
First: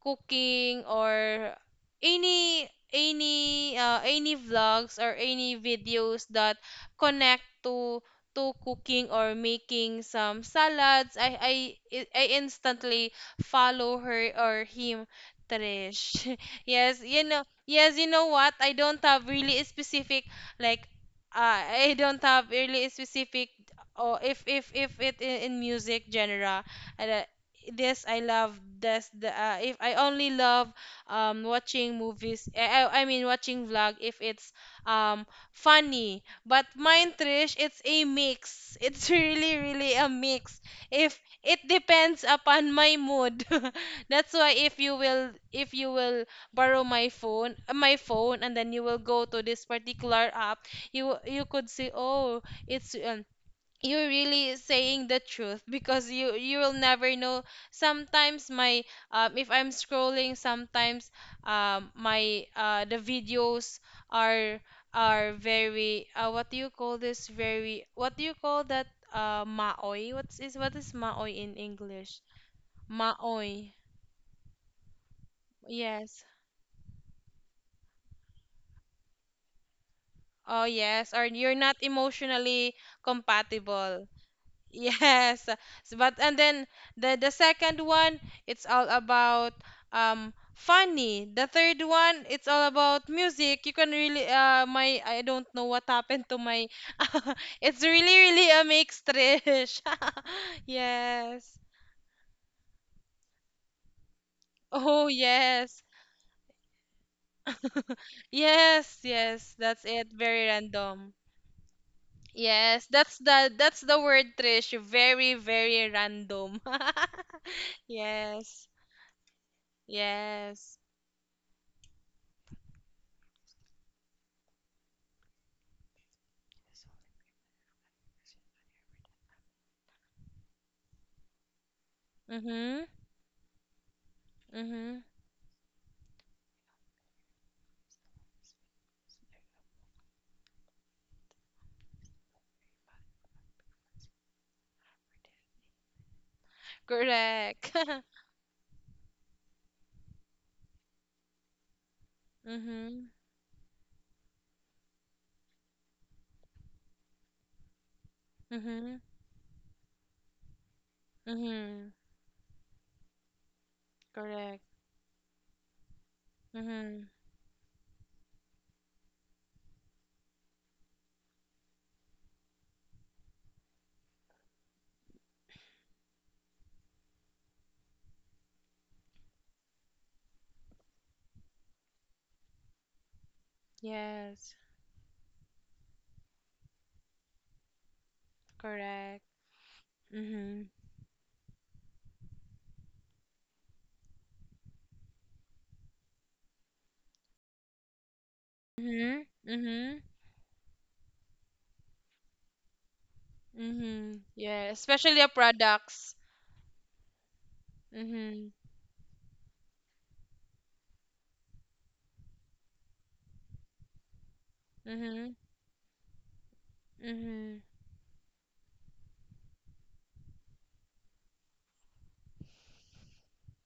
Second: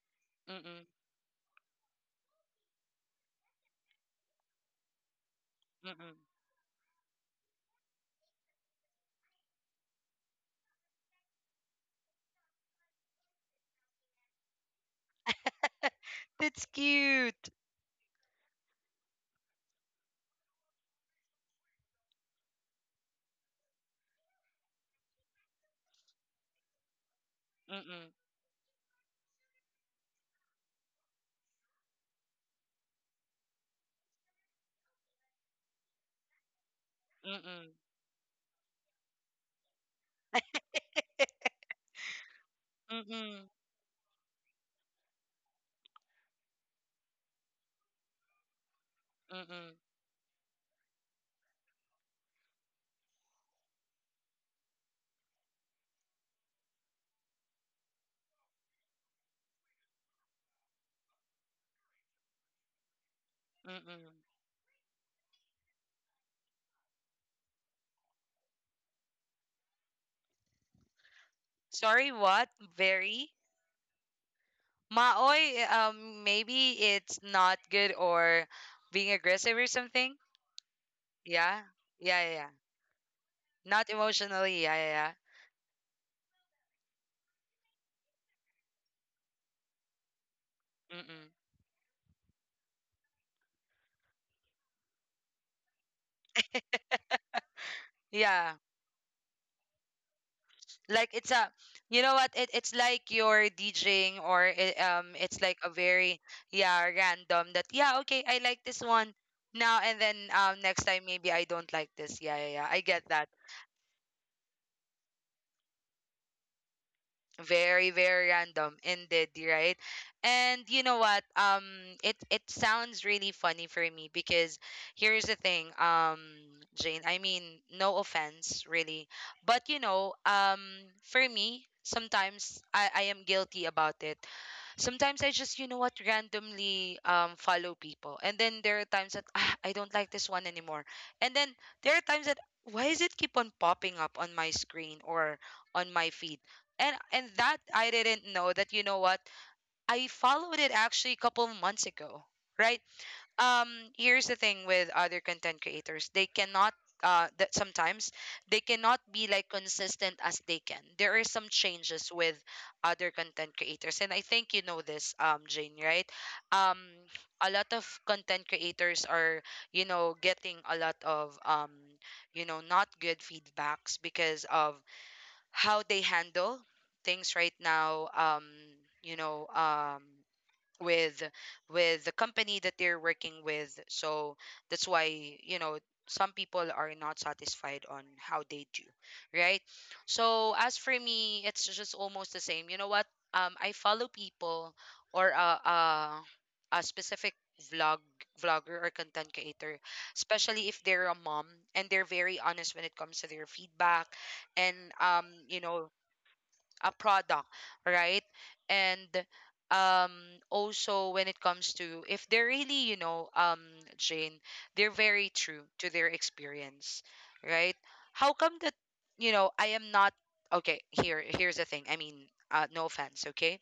Speaker 2: cooking
Speaker 1: Mm-mm.
Speaker 2: or any vlogs or any
Speaker 1: Mm-mm.
Speaker 2: videos that connect to cooking or making some salads, I instantly follow her or him, Trish.
Speaker 1: That's
Speaker 2: Yes,
Speaker 1: cute.
Speaker 2: yes, you know what? I don't have really specific, like, I don't have really specific. Or if if it in music genre, and, uh, this
Speaker 1: Mm-mm.
Speaker 2: I love this the if I only love watching movies, I mean watching vlog if it's um funny. But mine, Trish,
Speaker 1: Mm-mm.
Speaker 2: it's a mix. It's really really a mix. If It depends upon my mood.
Speaker 1: Mm-mm.
Speaker 2: That's why if you will borrow my phone, and then you will go to this
Speaker 1: Mm-mm.
Speaker 2: particular app, you could see, oh, it's you're really saying the truth, because you will never know. Sometimes my if I'm scrolling, sometimes my the videos
Speaker 1: Mm-mm.
Speaker 2: are are very what do you call this, very what do you call that, maoy? What's is what is maoy in
Speaker 1: Sorry,
Speaker 2: English?
Speaker 1: what? Very
Speaker 2: Maoy.
Speaker 1: maoy,
Speaker 2: Yes.
Speaker 1: maybe it's not good, or being aggressive or something.
Speaker 2: Oh yes, or you're
Speaker 1: Yeah,
Speaker 2: not
Speaker 1: yeah, yeah, yeah.
Speaker 2: emotionally
Speaker 1: Not
Speaker 2: compatible.
Speaker 1: emotionally. Yeah, yeah, yeah.
Speaker 2: Yes. But and then the second one, it's all about funny.
Speaker 1: Mm-mm.
Speaker 2: The third one, it's all about music. You can really my, I don't know what happened to my it's really really
Speaker 1: Yeah.
Speaker 2: a mix, Trish.
Speaker 1: Like it's a,
Speaker 2: Yes.
Speaker 1: you know what, it's like you're DJing, or it,
Speaker 2: Oh
Speaker 1: um it's like a
Speaker 2: yes.
Speaker 1: very, yeah, random, that, yeah, okay, I like this
Speaker 2: Yes,
Speaker 1: one
Speaker 2: yes.
Speaker 1: now,
Speaker 2: That's
Speaker 1: and
Speaker 2: it.
Speaker 1: then
Speaker 2: Very
Speaker 1: next time
Speaker 2: random.
Speaker 1: maybe I don't like this. Yeah, yeah, yeah. I
Speaker 2: Yes,
Speaker 1: get
Speaker 2: that's
Speaker 1: that.
Speaker 2: the word, Trish. Very, very random.
Speaker 1: Very, very
Speaker 2: Yes.
Speaker 1: random indeed, right? And
Speaker 2: Yes.
Speaker 1: you know what? It it sounds really funny for me because here's the thing, Jane, I mean, no offense really, but you know, for me, sometimes
Speaker 2: Mhm.
Speaker 1: I am guilty about it.
Speaker 2: Mhm.
Speaker 1: Sometimes I just, you know what, randomly follow people. And then there are times that, ah, I don't like this one anymore. And then there are times that, why is it keep on popping up on my screen or on my feed? And that
Speaker 2: Correct.
Speaker 1: I didn't know that, you know what, I followed it actually a couple of months ago, right?
Speaker 2: Mhm.
Speaker 1: um Here's the thing, with other content creators, they cannot, that sometimes they
Speaker 2: Mhm.
Speaker 1: cannot be like consistent as they can. There are some
Speaker 2: Mhm.
Speaker 1: changes with other content creators, and I think
Speaker 2: Correct.
Speaker 1: you know this, Jane, right? um
Speaker 2: Mhm.
Speaker 1: a lot of content creators are, you know, getting a lot of, you know, not good feedbacks because of how they handle things right now, you know, with with the company that they're working with. So
Speaker 2: Yes.
Speaker 1: that's why, you know, some people are not satisfied on how they do,
Speaker 2: Correct.
Speaker 1: right?
Speaker 2: Mhm.
Speaker 1: So as for me, it's just almost the same, you know what? I follow people, or a specific vlog vlogger or
Speaker 2: Mhm.
Speaker 1: content creator,
Speaker 2: Mhm.
Speaker 1: especially if they're a mom and they're very honest when it comes to their
Speaker 2: Mhm.
Speaker 1: feedback
Speaker 2: Yeah,
Speaker 1: and,
Speaker 2: especially the
Speaker 1: you know,
Speaker 2: products.
Speaker 1: a product, right?
Speaker 2: Mhm.
Speaker 1: And, um also when it comes to, if they're really, you know, Jane, they're
Speaker 2: Mhm.
Speaker 1: very true to their experience,
Speaker 2: Mhm.
Speaker 1: right? How come that, you know, I am not, okay, here, here's the thing. I mean, no offense, okay?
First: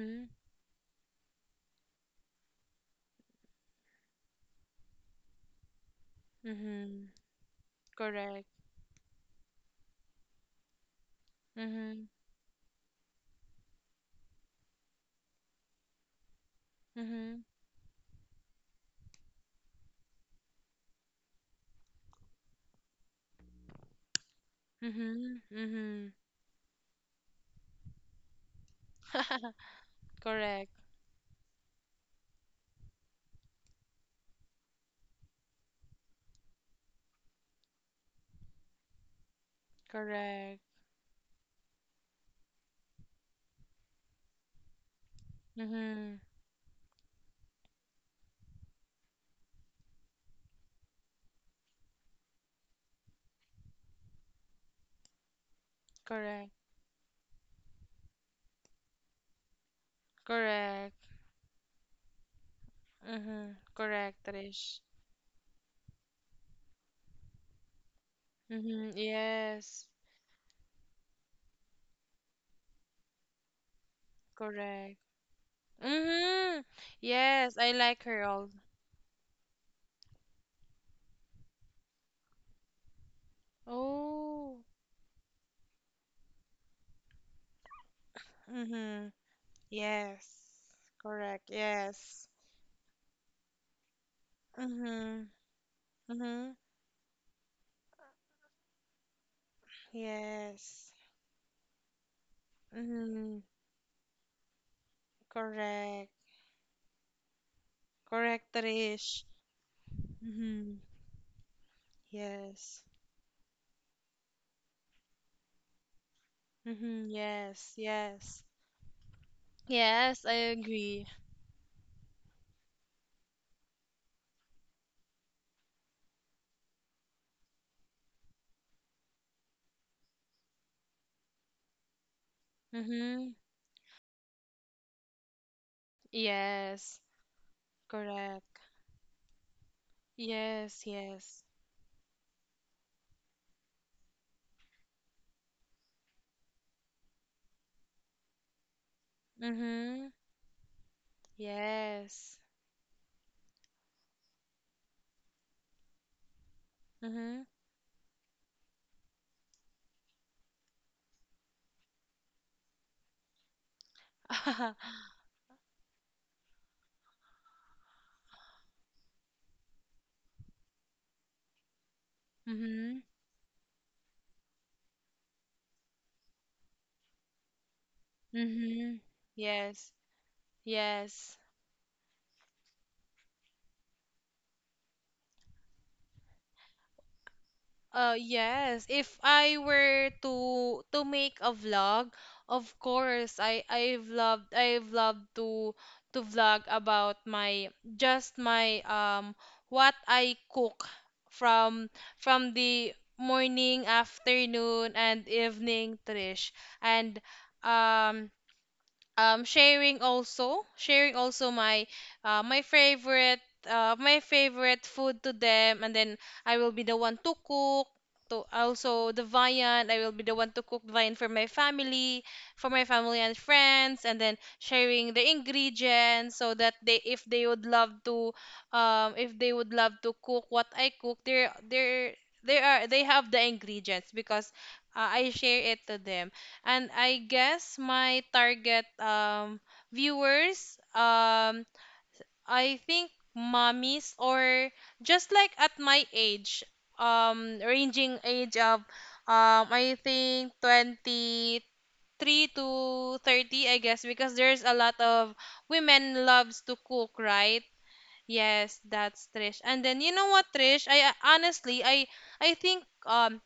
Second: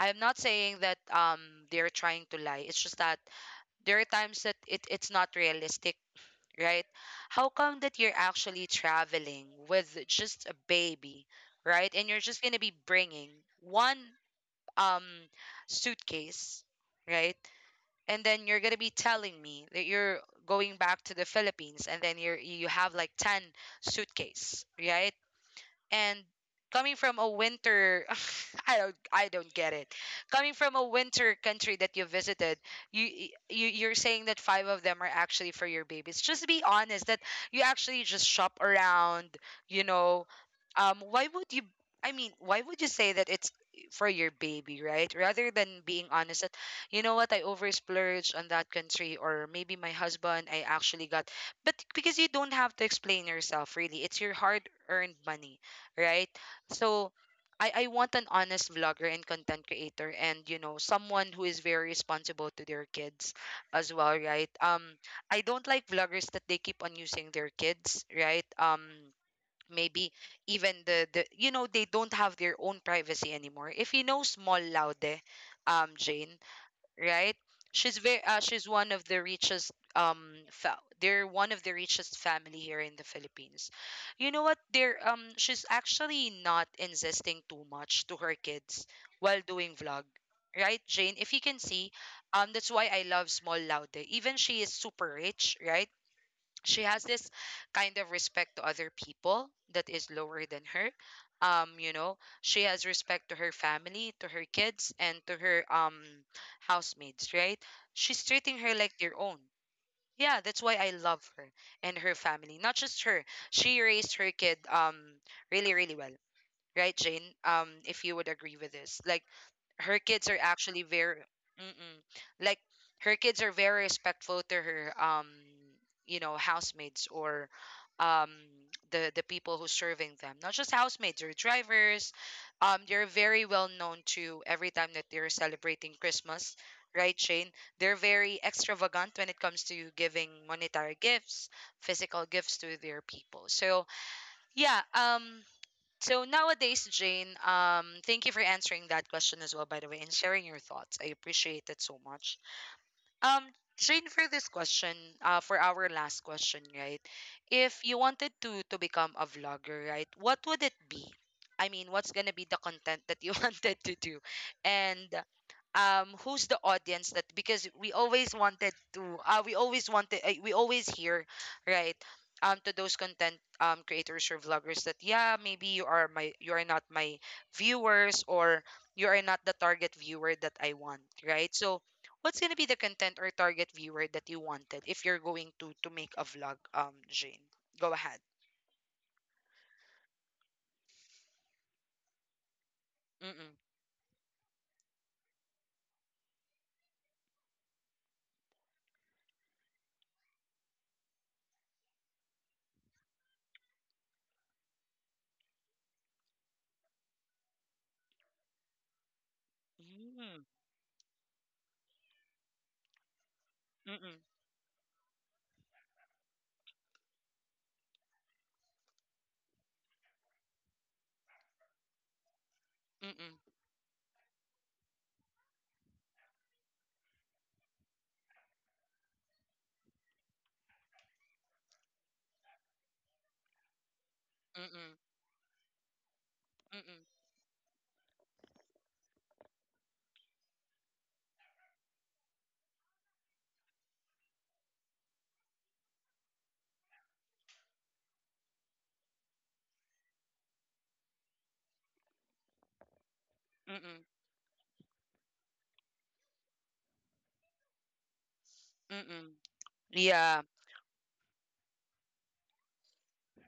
Speaker 1: I am not saying that they're trying to lie. It's just that there are times that it's not realistic, right?
Speaker 2: Mhm.
Speaker 1: How come that you're
Speaker 2: Correct.
Speaker 1: actually traveling with just a baby, right? And
Speaker 2: Mhm.
Speaker 1: you're just going to be bringing one um suitcase, right?
Speaker 2: Mhm.
Speaker 1: And then you're going to be telling me that you're going back to the Philippines and then you have like 10 suitcase, right?
Speaker 2: Mhm. Mhm.
Speaker 1: And coming from a winter, I don't get it. Coming
Speaker 2: Correct,
Speaker 1: from a winter country that you visited, you're saying that five of them are actually for your babies. Just be honest that you actually just shop around, you know.
Speaker 2: correct.
Speaker 1: Why would you, I mean, why would you say that it's for your baby, right, rather than being
Speaker 2: Mm-hmm.
Speaker 1: honest that, you know what, I over splurged on that country, or maybe my husband, I actually got, but because you don't have to explain yourself, really. It's your hard earned money, right?
Speaker 2: Correct,
Speaker 1: So I want an honest vlogger and content creator, and, you know,
Speaker 2: correct.
Speaker 1: someone who is very responsible to their kids
Speaker 2: Mm-hmm.
Speaker 1: as
Speaker 2: Correct,
Speaker 1: well, right?
Speaker 2: Trish.
Speaker 1: I don't like vloggers that they keep on using their kids, right?
Speaker 2: Mm-hmm. Yes,
Speaker 1: Maybe even the you know, they don't have their own privacy anymore, if you know Small
Speaker 2: correct.
Speaker 1: Laude, Jane,
Speaker 2: Mm-hmm.
Speaker 1: right?
Speaker 2: Yes, I like
Speaker 1: She's
Speaker 2: her
Speaker 1: very,
Speaker 2: all.
Speaker 1: she's one of the richest, they're one of the richest family here in the Philippines. You know
Speaker 2: Oh.
Speaker 1: what? They're, she's actually not insisting too much to her kids
Speaker 2: Mm-hmm.
Speaker 1: while doing vlog.
Speaker 2: Yes,
Speaker 1: Right, Jane? If
Speaker 2: correct.
Speaker 1: you can see,
Speaker 2: Yes.
Speaker 1: that's why I love Small Laude. Even she is
Speaker 2: Mm-hmm.
Speaker 1: super rich, right?
Speaker 2: Mm-hmm.
Speaker 1: She has this kind of respect to other people that is lower than
Speaker 2: Yes.
Speaker 1: her, you know. She has
Speaker 2: Mm-hmm.
Speaker 1: respect to her family, to her kids, and to her,
Speaker 2: Correct.
Speaker 1: housemates, right? She's
Speaker 2: Correct,
Speaker 1: treating her like
Speaker 2: Trish.
Speaker 1: their own. Yeah,
Speaker 2: Mm-hmm.
Speaker 1: that's why I love her, and her family,
Speaker 2: Yes.
Speaker 1: not just her. She raised her kid really, really well, right,
Speaker 2: Mm-hmm.
Speaker 1: Jane?
Speaker 2: Yes,
Speaker 1: If you would
Speaker 2: yes.
Speaker 1: agree with this, like, her
Speaker 2: Yes, I
Speaker 1: kids are actually
Speaker 2: agree.
Speaker 1: very, mm-mm, like, her kids are very respectful to her, you know, housemates, or um the people who's serving them, not just housemates or drivers. They're
Speaker 2: Mm-hmm.
Speaker 1: very well known to every time that they're celebrating Christmas,
Speaker 2: Yes,
Speaker 1: right, Shane? They're very
Speaker 2: correct.
Speaker 1: extravagant when it comes to giving
Speaker 2: Yes,
Speaker 1: monetary
Speaker 2: yes.
Speaker 1: gifts, physical gifts to their people. So yeah, so nowadays, Jane, thank you for answering that question as well, by the way,
Speaker 2: Mm-hmm.
Speaker 1: and sharing your thoughts. I appreciate it so much.
Speaker 2: Yes.
Speaker 1: Um, Jane, for this question, for our last question, right?
Speaker 2: Mm-hmm.
Speaker 1: If you wanted to become a vlogger, right, what would it be? I mean, what's gonna be the content that you wanted to do, and, who's the audience that? Because we always wanted to, we always wanted, we always hear, right, to those
Speaker 2: Mm-hmm.
Speaker 1: content creators or vloggers that, yeah, maybe you are my, you are not my viewers, or
Speaker 2: Mm-hmm.
Speaker 1: you are not the
Speaker 2: Yes.
Speaker 1: target viewer that I want,
Speaker 2: Yes.
Speaker 1: right? So what's gonna be the content or target viewer that you wanted if you're going to make a vlog, Jane? Go ahead.
Speaker 2: Yes, if I were to make a vlog, of course
Speaker 1: Mm-mm.
Speaker 2: I've loved to vlog about my, just my, what I cook from from the morning, afternoon and evening, Trish. And um sharing
Speaker 1: Mm-mm.
Speaker 2: also, my uh, my favorite my favorite food to them. And then I will be the one to cook, to also the viand. I will be the one to cook viand for my family, and
Speaker 1: Mm-mm.
Speaker 2: friends, and then sharing the ingredients, so that they if they would love to if they would love to cook what I cook, they have the ingredients, because
Speaker 1: Mm-mm.
Speaker 2: I share it to them.
Speaker 1: Mm-mm.
Speaker 2: And
Speaker 1: Mm-mm.
Speaker 2: I guess my target viewers, I think mommies, or just like at my age, ranging age of I think 23 to 30, I guess,
Speaker 1: Mm-mm.
Speaker 2: because there's a lot of women loves to cook, right? Yes, that's
Speaker 1: Mm-mm.
Speaker 2: Trish. And then you know
Speaker 1: Yeah.
Speaker 2: what, Trish? I honestly I think um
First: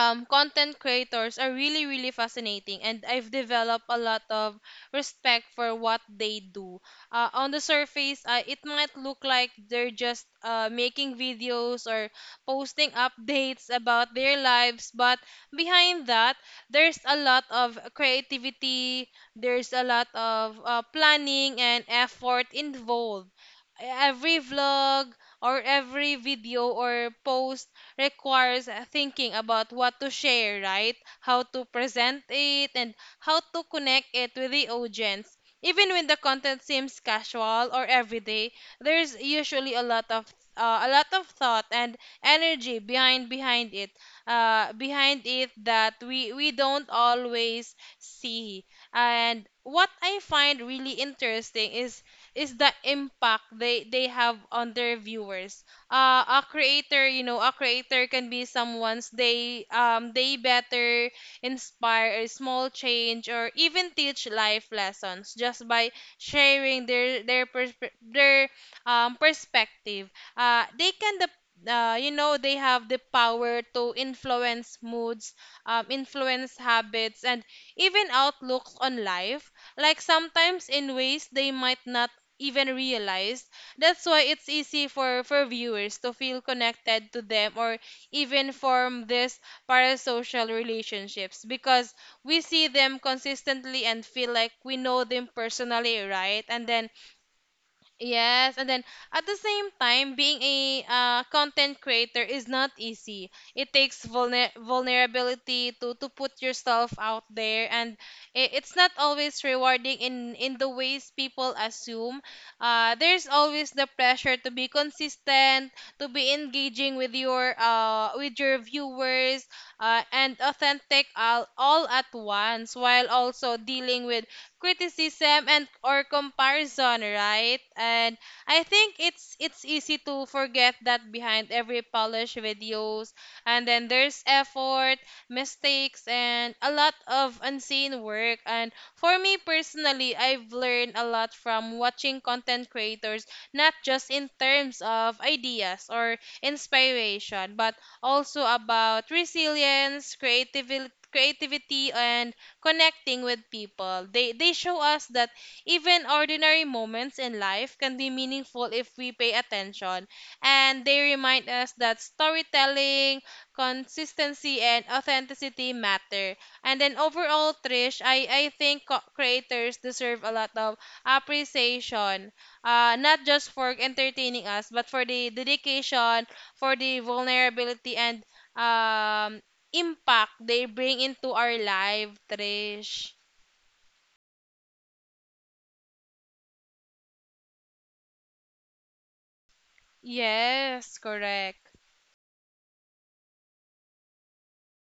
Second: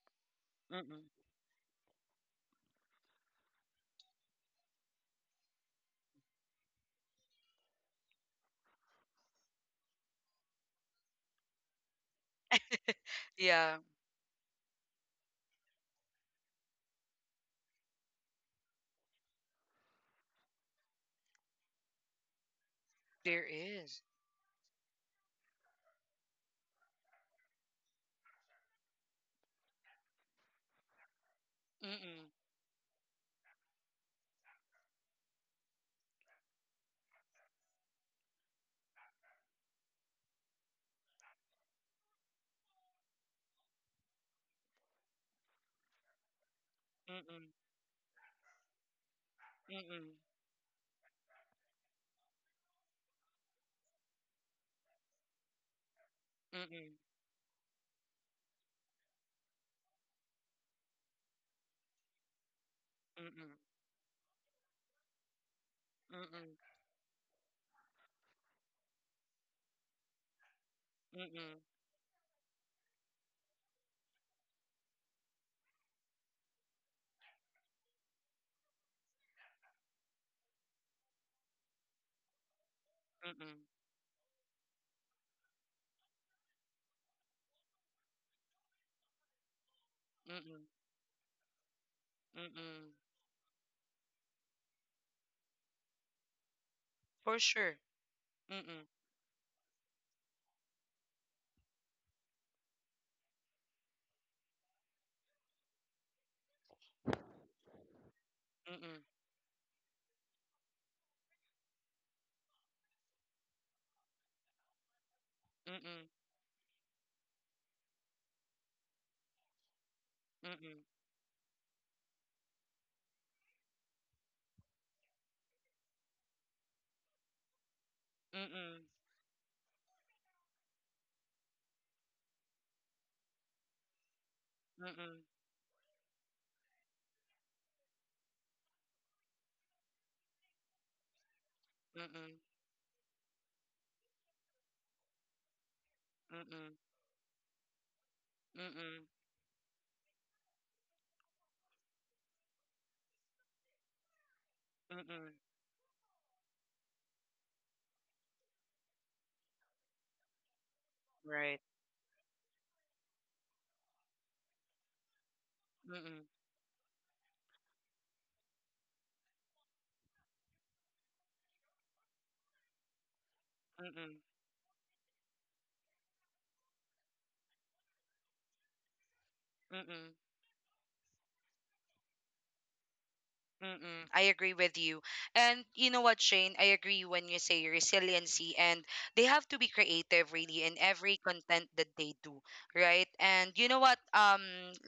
Speaker 2: um content
Speaker 1: Mm-mm.
Speaker 2: creators are really really fascinating, and I've developed a lot of respect for what they do. On the surface, it might look like they're just making videos or posting updates
Speaker 1: Yeah.
Speaker 2: about their lives. But behind that, there's a lot of creativity, there's a lot of planning and effort involved.
Speaker 1: There is.
Speaker 2: Every vlog or every video or post requires thinking about what to share, right? How to present
Speaker 1: Mm-mm.
Speaker 2: it, and how to connect it with the audience. Even when the content seems casual or everyday, there's usually a lot of a lot of thought and energy behind it that we don't
Speaker 1: Mm-mm.
Speaker 2: always see. And what
Speaker 1: Mm-mm.
Speaker 2: I find really interesting is the impact they have on their viewers. A
Speaker 1: Mm-mm.
Speaker 2: creator, you know, a creator can be someone's, they better inspire a small change or
Speaker 1: Mm-mm.
Speaker 2: even teach life lessons just by
Speaker 1: Mm-mm.
Speaker 2: sharing their perspective. They can the
Speaker 1: Mm-mm.
Speaker 2: You know, they have the power to influence moods, influence habits, and even outlooks on life, like sometimes in ways they might not even realize.
Speaker 1: Mm-mm.
Speaker 2: That's why it's easy for viewers to feel connected to them, or even form these parasocial
Speaker 1: Mm-mm.
Speaker 2: relationships, because we see
Speaker 1: Mm-mm.
Speaker 2: them consistently and feel like we know them personally, right? And then
Speaker 1: For sure.
Speaker 2: yes, and then
Speaker 1: Mm-mm.
Speaker 2: at the same time, being a content creator is not easy. It takes vulnerability to put yourself out there, and it's not
Speaker 1: Mm-mm.
Speaker 2: always rewarding in the ways people assume. There's always the pressure to be consistent, to
Speaker 1: Mm-mm.
Speaker 2: be engaging with your viewers, and
Speaker 1: Mm-mm.
Speaker 2: authentic all at once, while also dealing with criticism and or comparison, right? And I
Speaker 1: Mm-mm.
Speaker 2: think it's easy to forget that behind every polished videos, and then there's effort,
Speaker 1: Mm-mm.
Speaker 2: mistakes, and a lot of unseen work. And for me personally, I've learned a lot from watching
Speaker 1: Mm-mm.
Speaker 2: content creators, not just in terms of ideas or
Speaker 1: Mm-mm. Mm-mm.
Speaker 2: inspiration, but also
Speaker 1: Mm-mm.
Speaker 2: about resilience, creativity, and connecting with people. They They show us that even ordinary moments in life can be meaningful if we pay attention. And they remind
Speaker 1: Right.
Speaker 2: us that storytelling, consistency, and authenticity
Speaker 1: 嗯嗯
Speaker 2: matter. And then overall, Trish, I think creators deserve a lot of appreciation. Not just for
Speaker 1: 嗯嗯
Speaker 2: entertaining us, but for the dedication, for the vulnerability, and um
Speaker 1: 嗯嗯。
Speaker 2: impact they bring into our life, Trish.
Speaker 1: Mm-mm, I agree with you. And you know what, Shane? I agree when you say resiliency, and they have to be creative, really, in
Speaker 2: Yes,
Speaker 1: every content
Speaker 2: correct.
Speaker 1: that they do, right? And you know what?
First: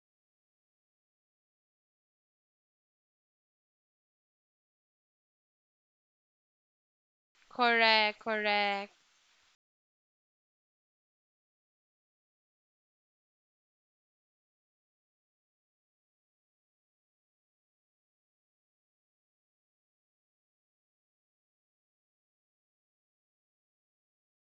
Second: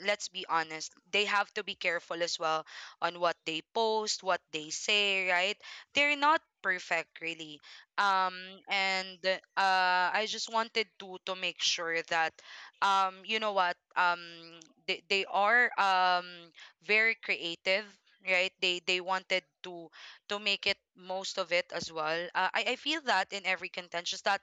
Speaker 1: Let's be honest. They have to be careful as well on what they post, what they say, right? They're not perfect, really.
Speaker 2: Correct,
Speaker 1: Um,
Speaker 2: correct.
Speaker 1: and I just wanted to make sure that, you know what? They are very creative, right? They wanted to make it most of it as well, I feel that in every content, just that,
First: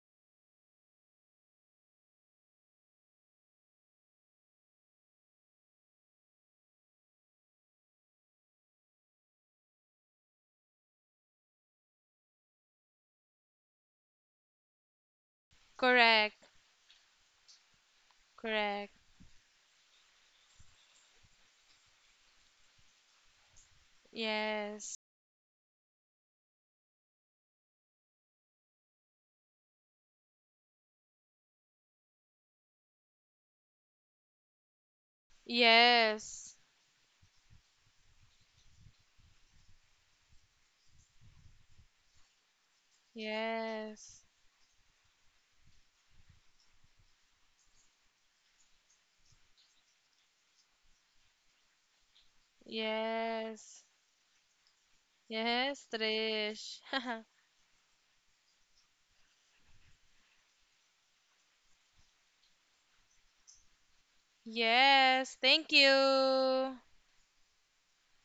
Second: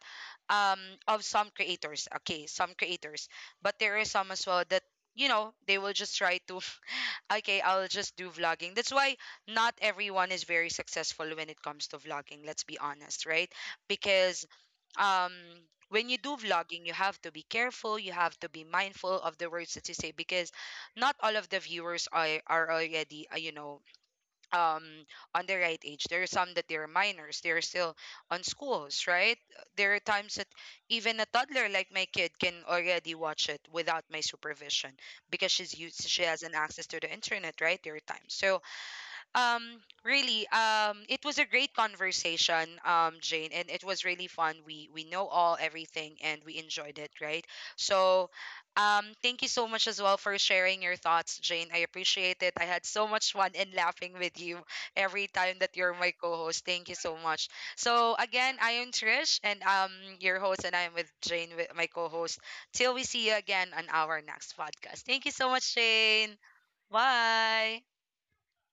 Speaker 1: um of some creators, okay, some creators, but there are some as well that, you know, they will just try to okay, I'll just do vlogging. That's why not everyone is very successful when it comes to vlogging. Let's be honest, right? Because, um when you do
Speaker 2: Correct,
Speaker 1: vlogging, you have to be careful, you have to be
Speaker 2: correct.
Speaker 1: mindful of the words that you say, because not all of the viewers are, already, you know, um
Speaker 2: Yes.
Speaker 1: on the right age. There are some that they're minors, they're still on schools, right? There are times that even a toddler like my kid can already watch it without my supervision, because she's used, she has
Speaker 2: Yes.
Speaker 1: an access to the internet, right? There are times, so, um really, it was a great conversation, Jane, and it was
Speaker 2: Yes.
Speaker 1: really fun. We know all everything, and we enjoyed it, right? So thank you so much as well for sharing your thoughts, Jane. I appreciate it. I had so much fun and
Speaker 2: Yes,
Speaker 1: laughing with you every time that
Speaker 2: Yes,
Speaker 1: you're my co-host.
Speaker 2: Trish.
Speaker 1: Thank you so much. So again, I am Trish, and your host, and I'm with Jane, with my co-host. Till we see you again on our next podcast. Thank you
Speaker 2: Yes,
Speaker 1: so
Speaker 2: thank
Speaker 1: much, Jane.
Speaker 2: you.
Speaker 1: Bye.